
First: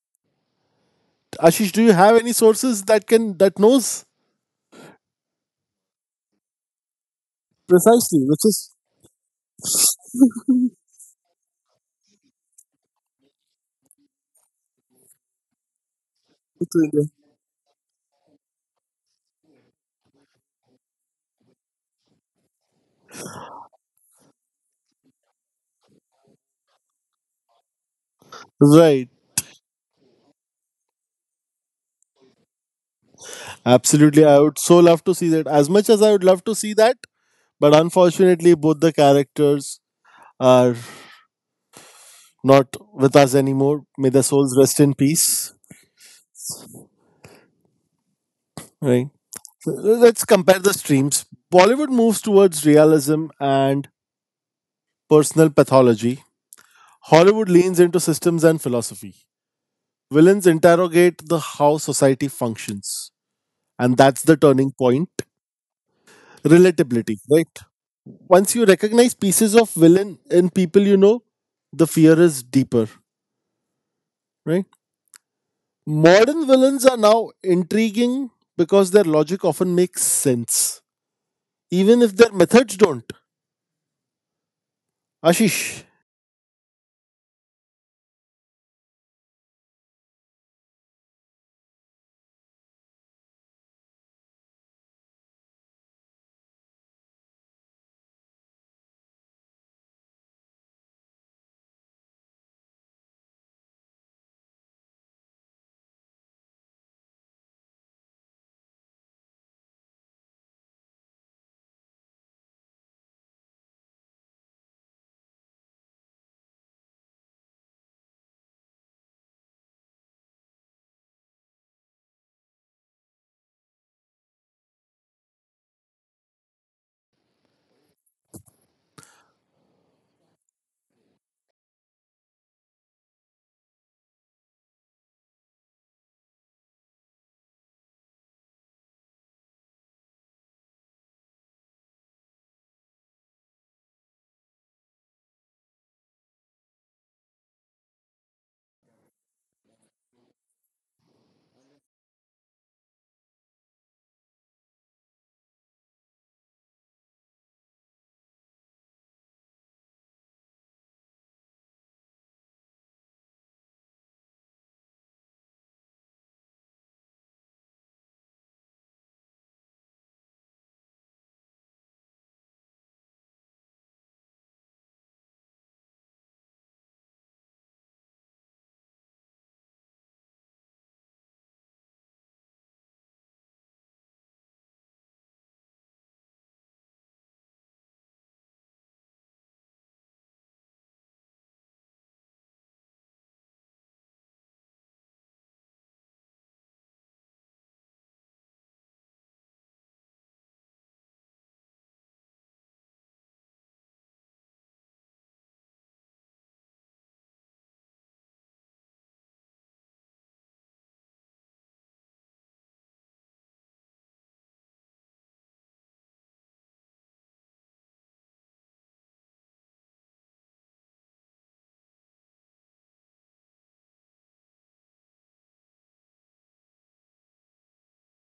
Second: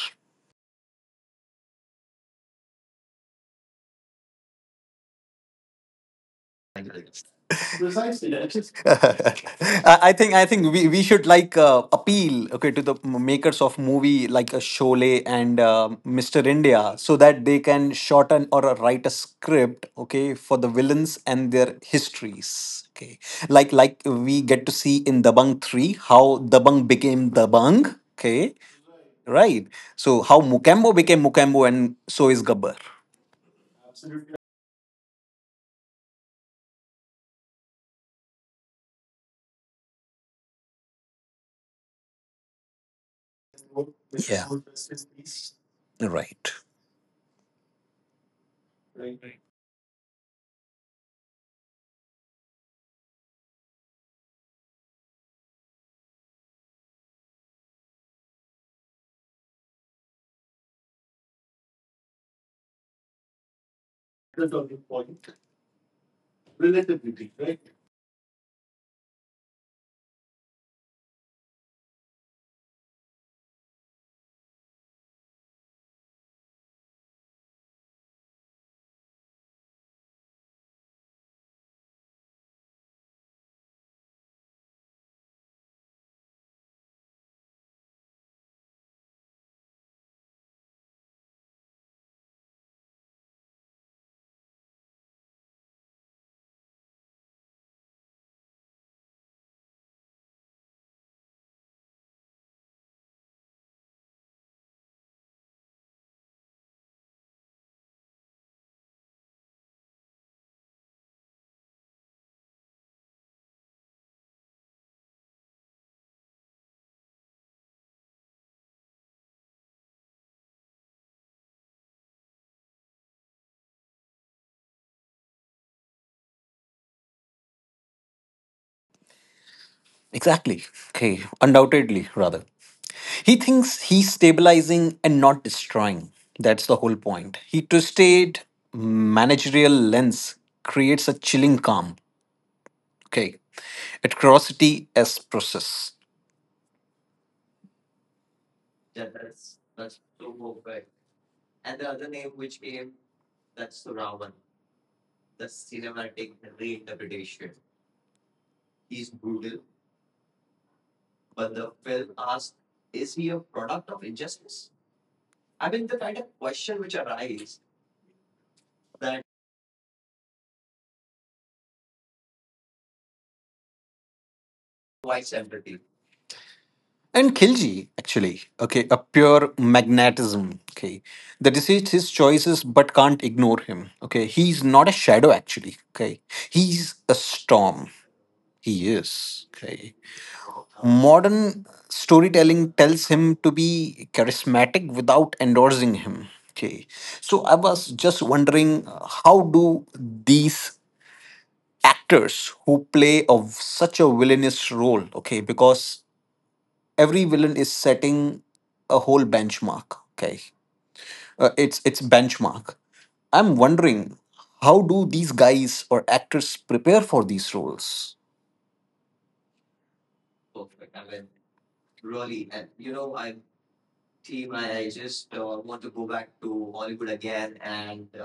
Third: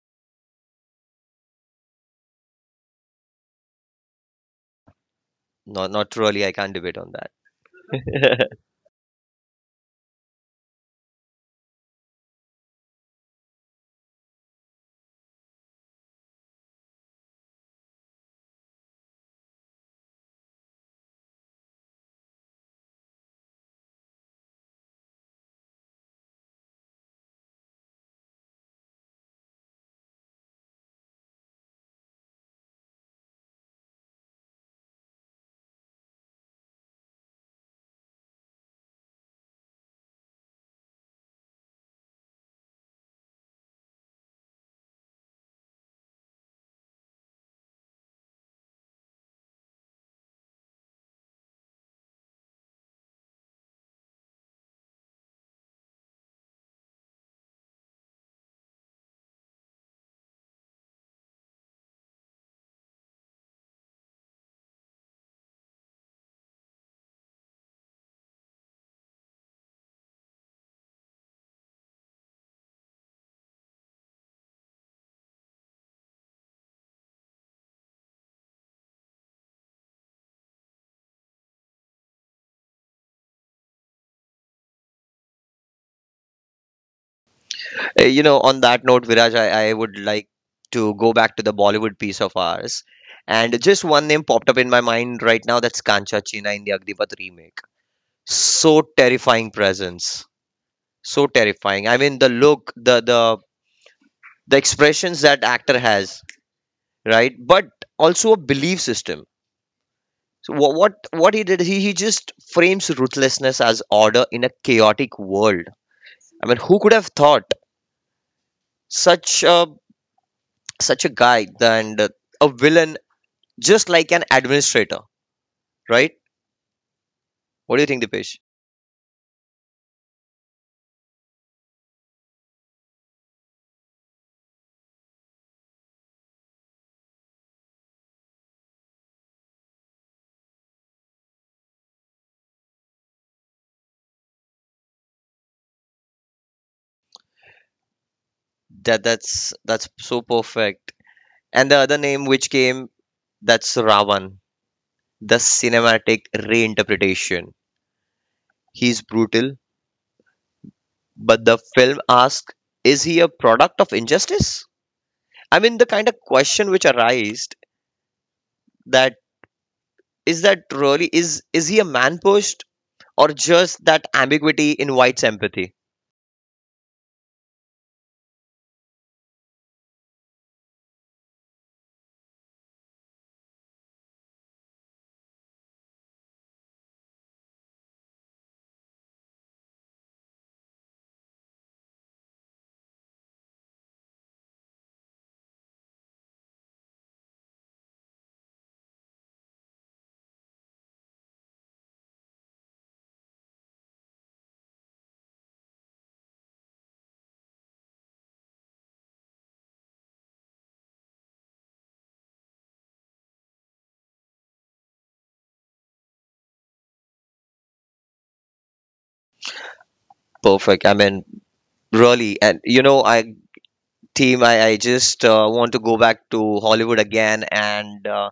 A: Ashish, do you have any sources that can that knows?
B: No, not really. I can't debate on that.
A: Precisely,
C: Precisely.
A: which is
C: I I think I think we, we should like uh, appeal, okay, to the m- makers of movie like a Sholay and uh, Mister India so that they can shorten or uh, write a script, okay, for the villains and their histories, okay, like like we get to see in Dabang three how Dabang became Dabang, okay,
A: right.
C: right. So how Mukembo became Mukembo and so is Gabbar.
A: Absolutely, I would so love to see that. As much as I would love to see that, but unfortunately, both the characters are not with us anymore. May their
C: Yeah,
A: souls rest in peace.
C: right.
A: Right. Let's compare the streams. Bollywood moves towards realism and personal pathology. Hollywood leans into systems and philosophy. Villains interrogate the how society functions, and that's the turning point. Relatability,
C: Relativity,
A: right?
C: right?
A: Once you recognize pieces of villain in people you know, the fear is deeper, right? Modern villains are now intriguing because their logic often makes sense, even if their methods don't. Ashish.
B: Uh, You know, on that note, Viraj, I, I would like to go back to the Bollywood piece of ours. And just one name popped up in my mind right now, that's Kancha China in the Agnipath remake. So terrifying presence. So terrifying. I mean the look, the the the expressions that actor has, right? But also a belief system. So what what, what he did, he, he just frames ruthlessness as order in a chaotic world. I mean, who could have thought such a such a guy and a villain just like an administrator, right? What do you think, Dipesh?
C: Exactly. Okay. Undoubtedly, rather. He thinks he's stabilizing and not destroying. That's the whole point. He twisted managerial lens creates a chilling calm. Okay. Atrocity as process.
B: That that's that's so perfect. And the other name which came, that's Ravan, the cinematic reinterpretation. He's brutal, but the film asks, is he a product of injustice? I mean, the kind of question which arised that is that really, is is he a man pushed, or just that ambiguity invites empathy?
C: And Khilji, actually, okay, a pure magnetism. Okay. The decides his choices but can't ignore him. Okay. He's not a shadow, actually. Okay. He's a storm. He is. Okay. Modern storytelling tells him to be charismatic without endorsing him. Okay. So I was just wondering uh, how do these actors who play of such a villainous role, okay, because every villain is setting a whole benchmark, okay. Uh, it's it's benchmark. I'm wondering how do these guys or actors prepare for these roles?
B: Perfect. I mean, really, and you know, I team i, I just uh, want to go back to Hollywood again, and uh,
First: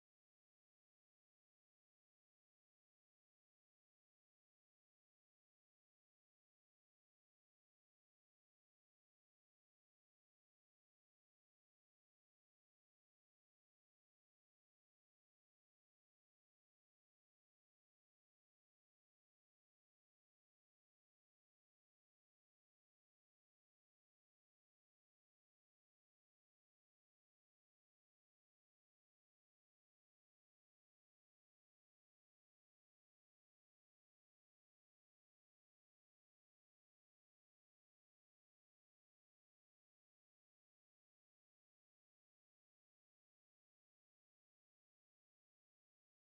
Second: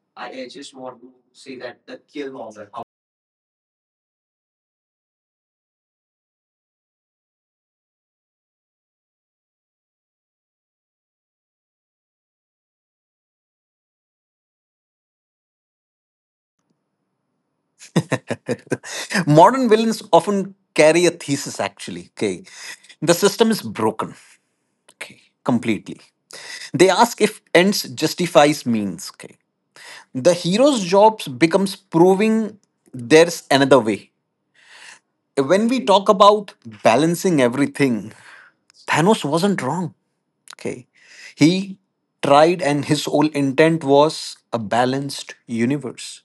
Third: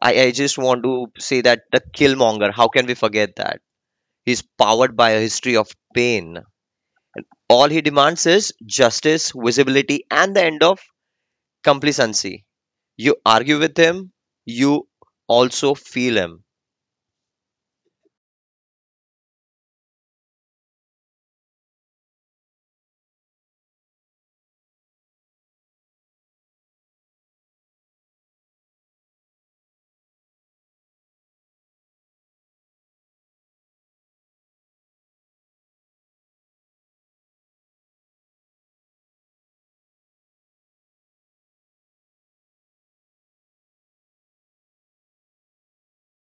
B: I, I just want to say that the Killmonger, how can we forget that? He's powered by a history of pain. All he demands is justice, visibility, and the end of complacency. You argue with him, you also feel him.
C: Modern villains often carry a thesis, actually. Okay. The system is broken. Okay. Completely. They ask if ends justifies means. Okay. The hero's job becomes proving there's another way. When we talk about balancing everything, Thanos wasn't wrong. Okay. He tried and his whole intent was a balanced universe.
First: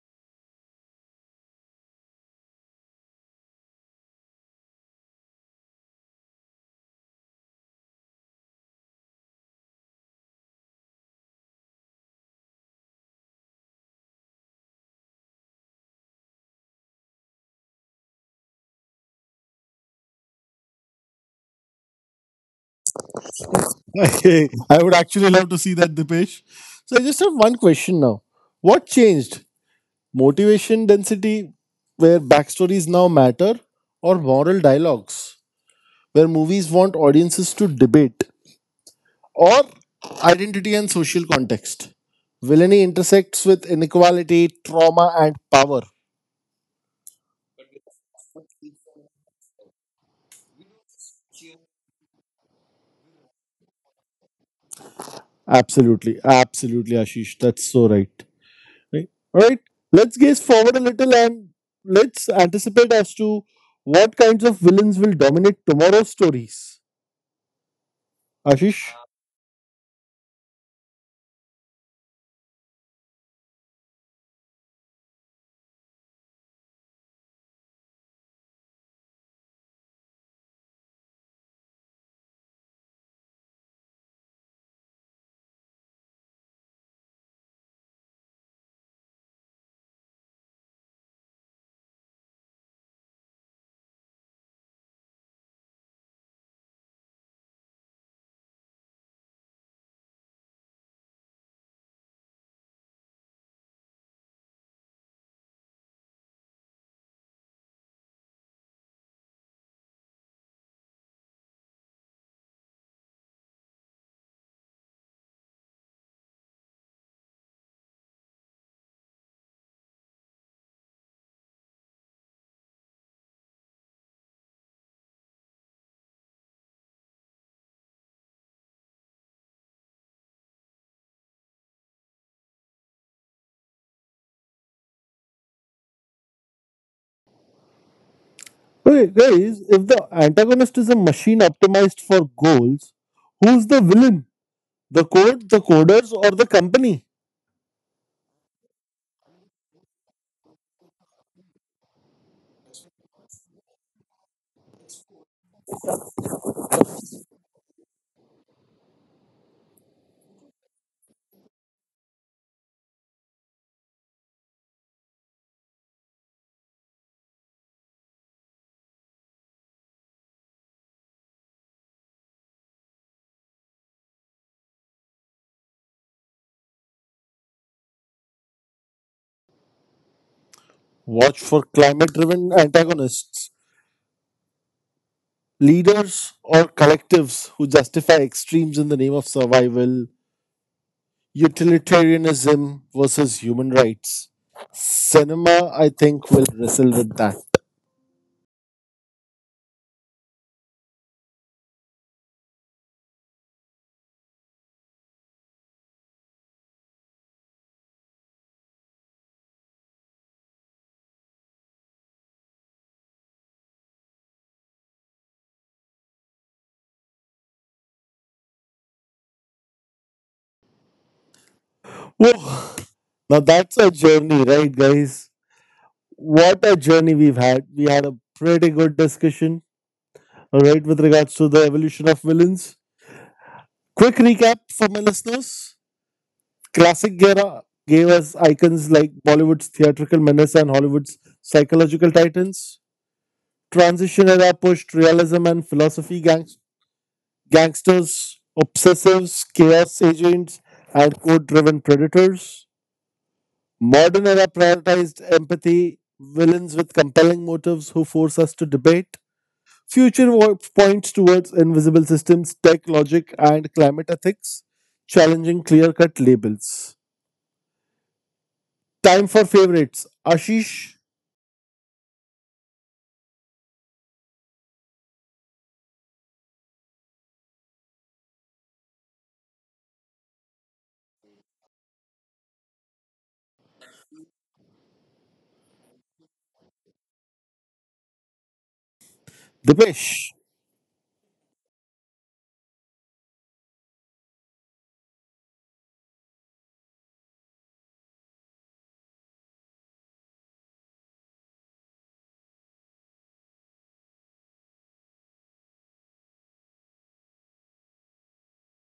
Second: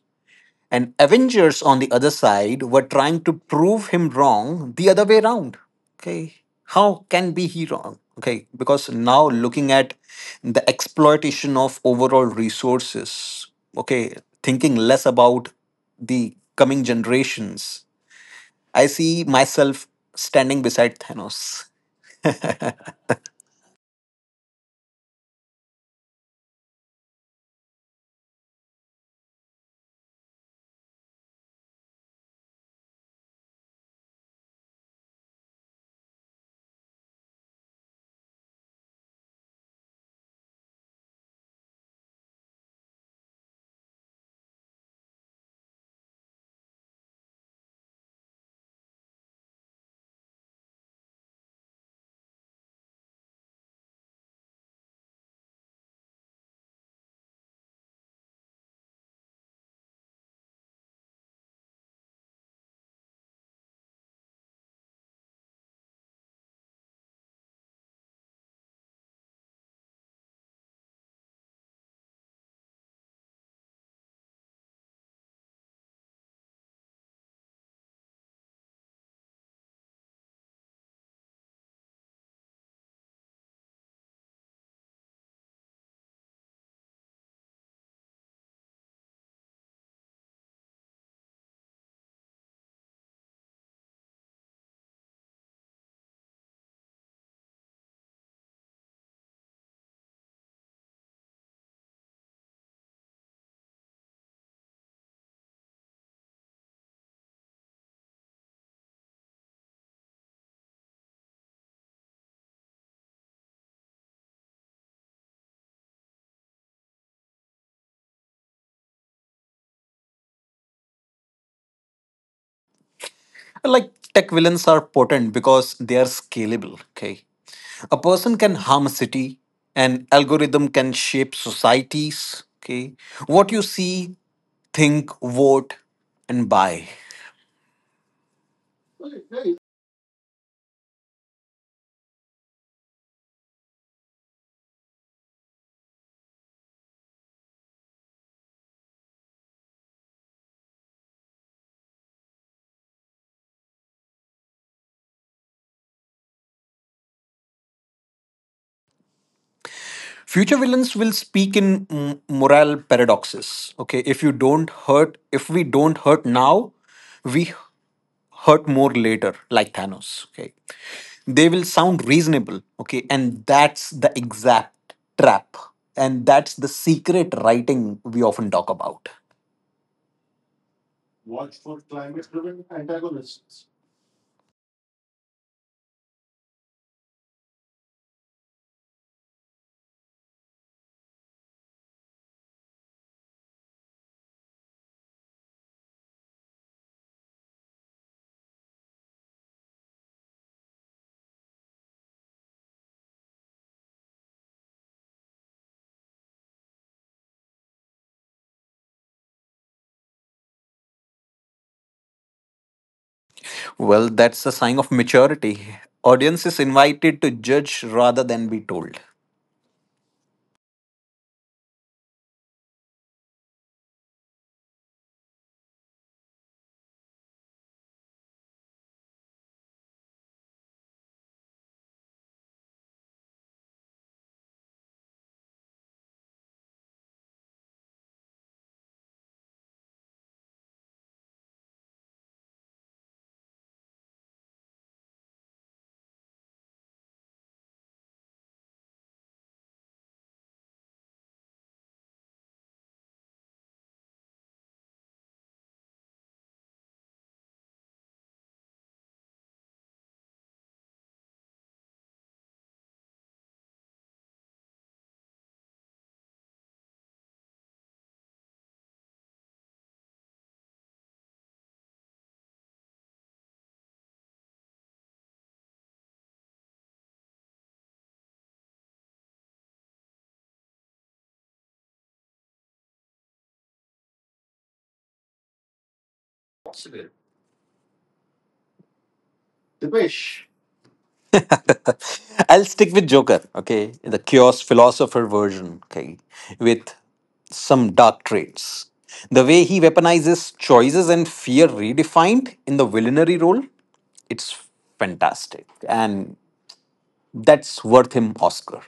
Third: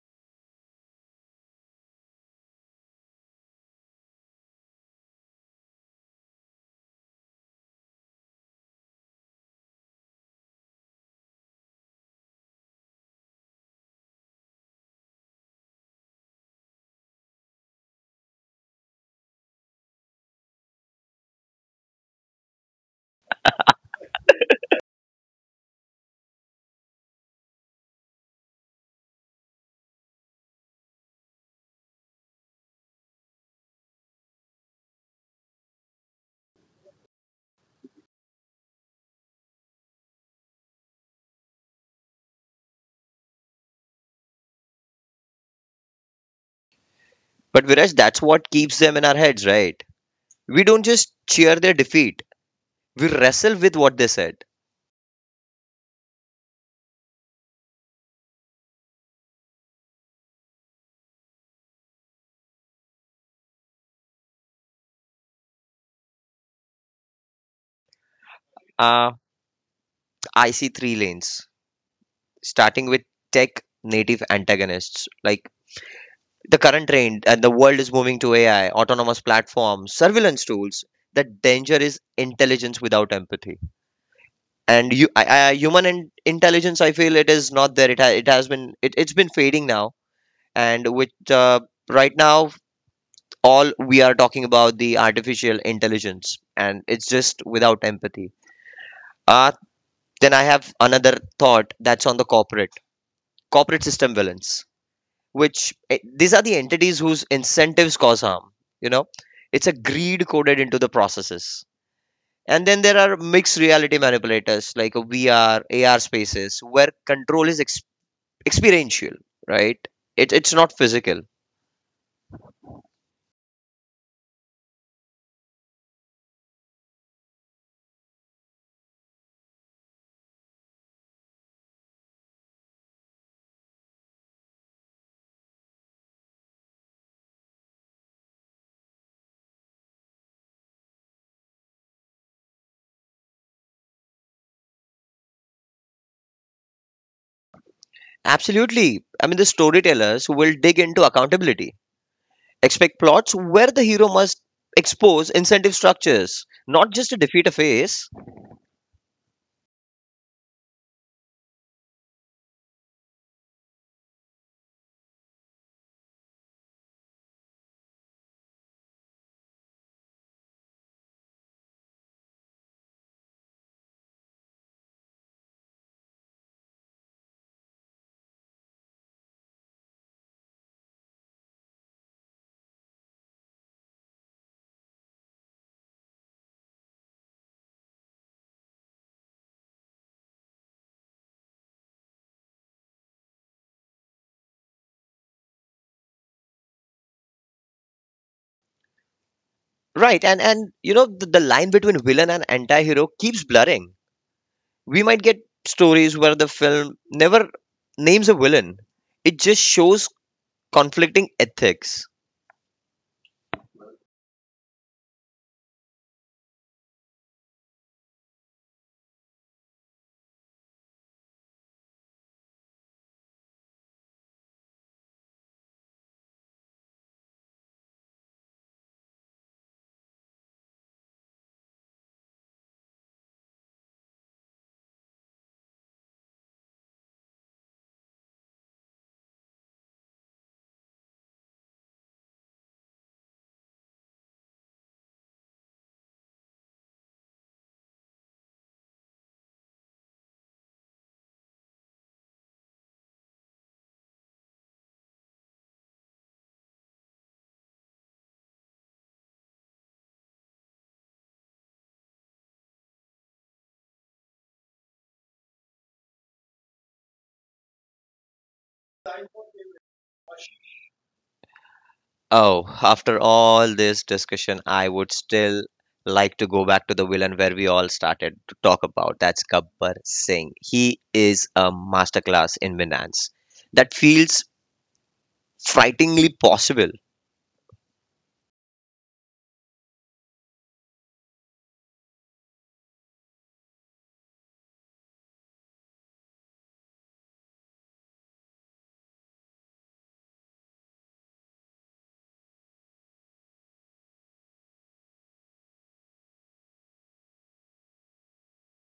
C: And Avengers on the other side were trying to prove him wrong the other way around. Okay. How can be he wrong? Okay. Because now looking at the exploitation of overall resources, okay, thinking less about the coming generations, I see myself standing beside Thanos.
A: Okay, I would actually love to see that, Dipesh. So I just have one question now. What changed? Motivation density, where backstories now matter, or moral dialogues, where movies want audiences to debate? Or identity and social context. Villainy intersects with inequality, trauma, and power.
B: But Viraj, that's what keeps them in our heads, right? We don't just cheer their defeat, we wrestle with what they said.
A: Absolutely, absolutely, Ashish. That's so right. Right. All right. Let's gaze forward a little and let's anticipate as to what kinds of villains will dominate tomorrow's stories. Ashish.
B: uh, I see three lanes, starting with tech native antagonists like the current trend, and the world is moving to AI, autonomous platforms, surveillance tools. The danger is intelligence without empathy. And you, I, I, human in, intelligence, I feel it is not there. it, ha, it has been it, it's been fading now. And with uh, right now, all we are talking about the artificial intelligence and it's just without empathy. uh, then I have another thought, that's on the corporate corporate system villains, which eh, these are the entities whose incentives cause harm, you know. It's a greed coded into the processes. And then there are mixed reality manipulators like V R, a VR AR spaces where control is ex- experiential, right? It, it's not physical.
C: Like tech villains are potent because they are scalable. Okay. A person can harm a city, an algorithm can shape societies, okay, what you see, think, vote, and buy.
A: Okay, guys, if the antagonist is a machine optimized for goals, who's the villain? The code, the coders, or the company?
B: Absolutely. I mean, the storytellers will dig into accountability. Expect plots where the hero must expose incentive structures, not just to defeat a face.
C: Future villains will speak in m- moral paradoxes, okay. If you don't hurt if we don't hurt now, we hurt more later, like Thanos, okay. They will sound reasonable, okay, and that's the exact trap. And that's the secret writing we often talk about.
A: Watch
C: Watch
A: for
C: for
A: climate
C: climate
A: driven
C: driven
A: antagonists,
C: antagonists.
A: leaders or collectives who justify extremes in the name of survival, utilitarianism versus human rights. Cinema, I think, will wrestle with that.
B: Right. and and you know, the, the line between villain and anti-hero keeps blurring. We might get stories where the film never names a villain, it just shows conflicting ethics.
C: Well, that's a sign of maturity. Audience is invited to judge rather than be told.
A: Whoa. Now that's a journey, right, guys? What a journey we've had. We had a pretty good discussion, all right, with regards to the evolution of villains. Quick recap for my listeners. Classic era gave us icons like Bollywood's theatrical menace and Hollywood's psychological titans. Transition era pushed realism and philosophy, gangs- gangsters, obsessives, chaos agents, and code driven predators. Modern era prioritized empathy, villains with compelling motives who force us to debate. Future wo- points towards invisible systems, tech logic, and climate ethics, challenging clear cut labels. Time for favorites. Ashish,
B: Oh, after all this discussion, I would still like to go back to the villain where we all started to talk about. That's Gabbar Singh. He is a masterclass in finance. That feels frighteningly possible.
A: Dipesh.
C: Dipesh, I'll stick with Joker, okay? The chaos philosopher version, okay? With some dark traits. The way he weaponizes choices and fear redefined in the villainary role, it's fantastic. And that's worth him Oscar.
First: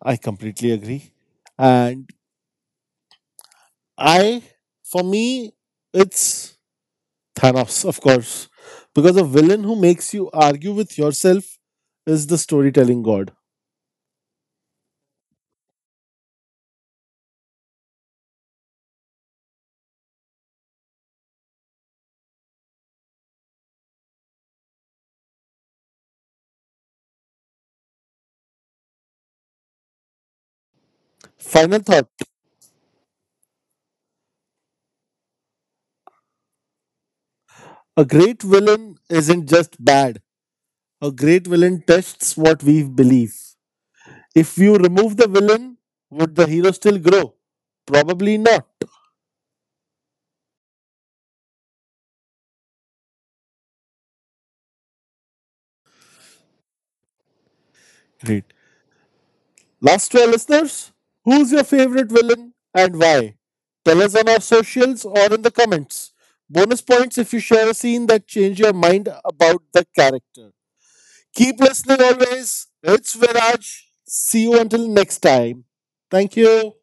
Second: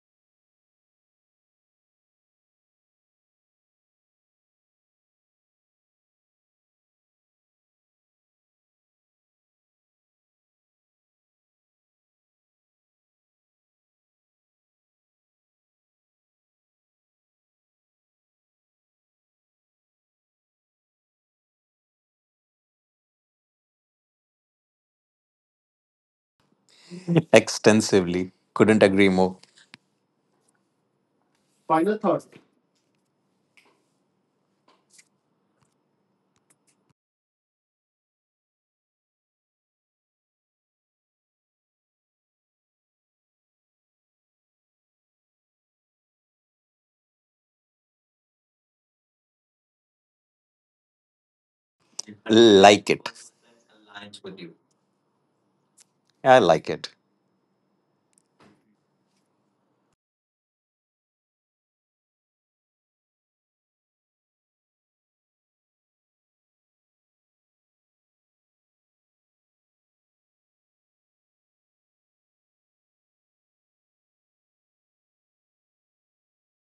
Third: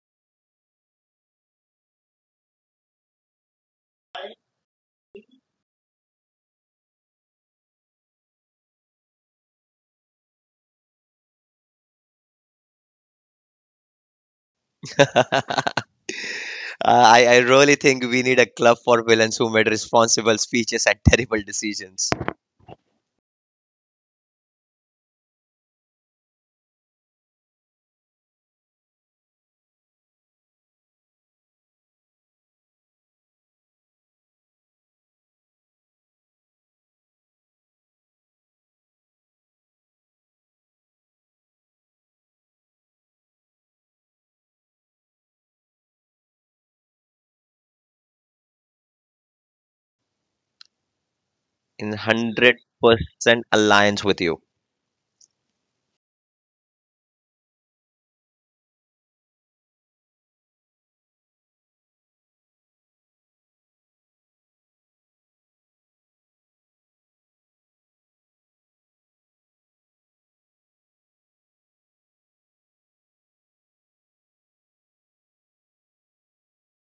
A: I completely agree. And I, for me, it's Thanos, of course. Because a villain who makes you argue with yourself is the storytelling god.
B: I, I really think we need a club for villains who made responsible speeches and terrible decisions.
C: Extensively. Couldn't agree more.
A: Final
C: Final
A: thought,
C: thought.
A: a great villain isn't just bad, a great villain tests what we believe. If you remove the villain, would the hero still grow? Probably not.
B: In
C: Like,
B: one hundred percent alliance with you.
C: I like it.
A: Great. Last, to our listeners, who's your favorite villain and why? Tell us on our socials or in the comments. Bonus points if you share a scene that changed your mind about the character. Keep listening always. It's Viraj. See you until next time. Thank you.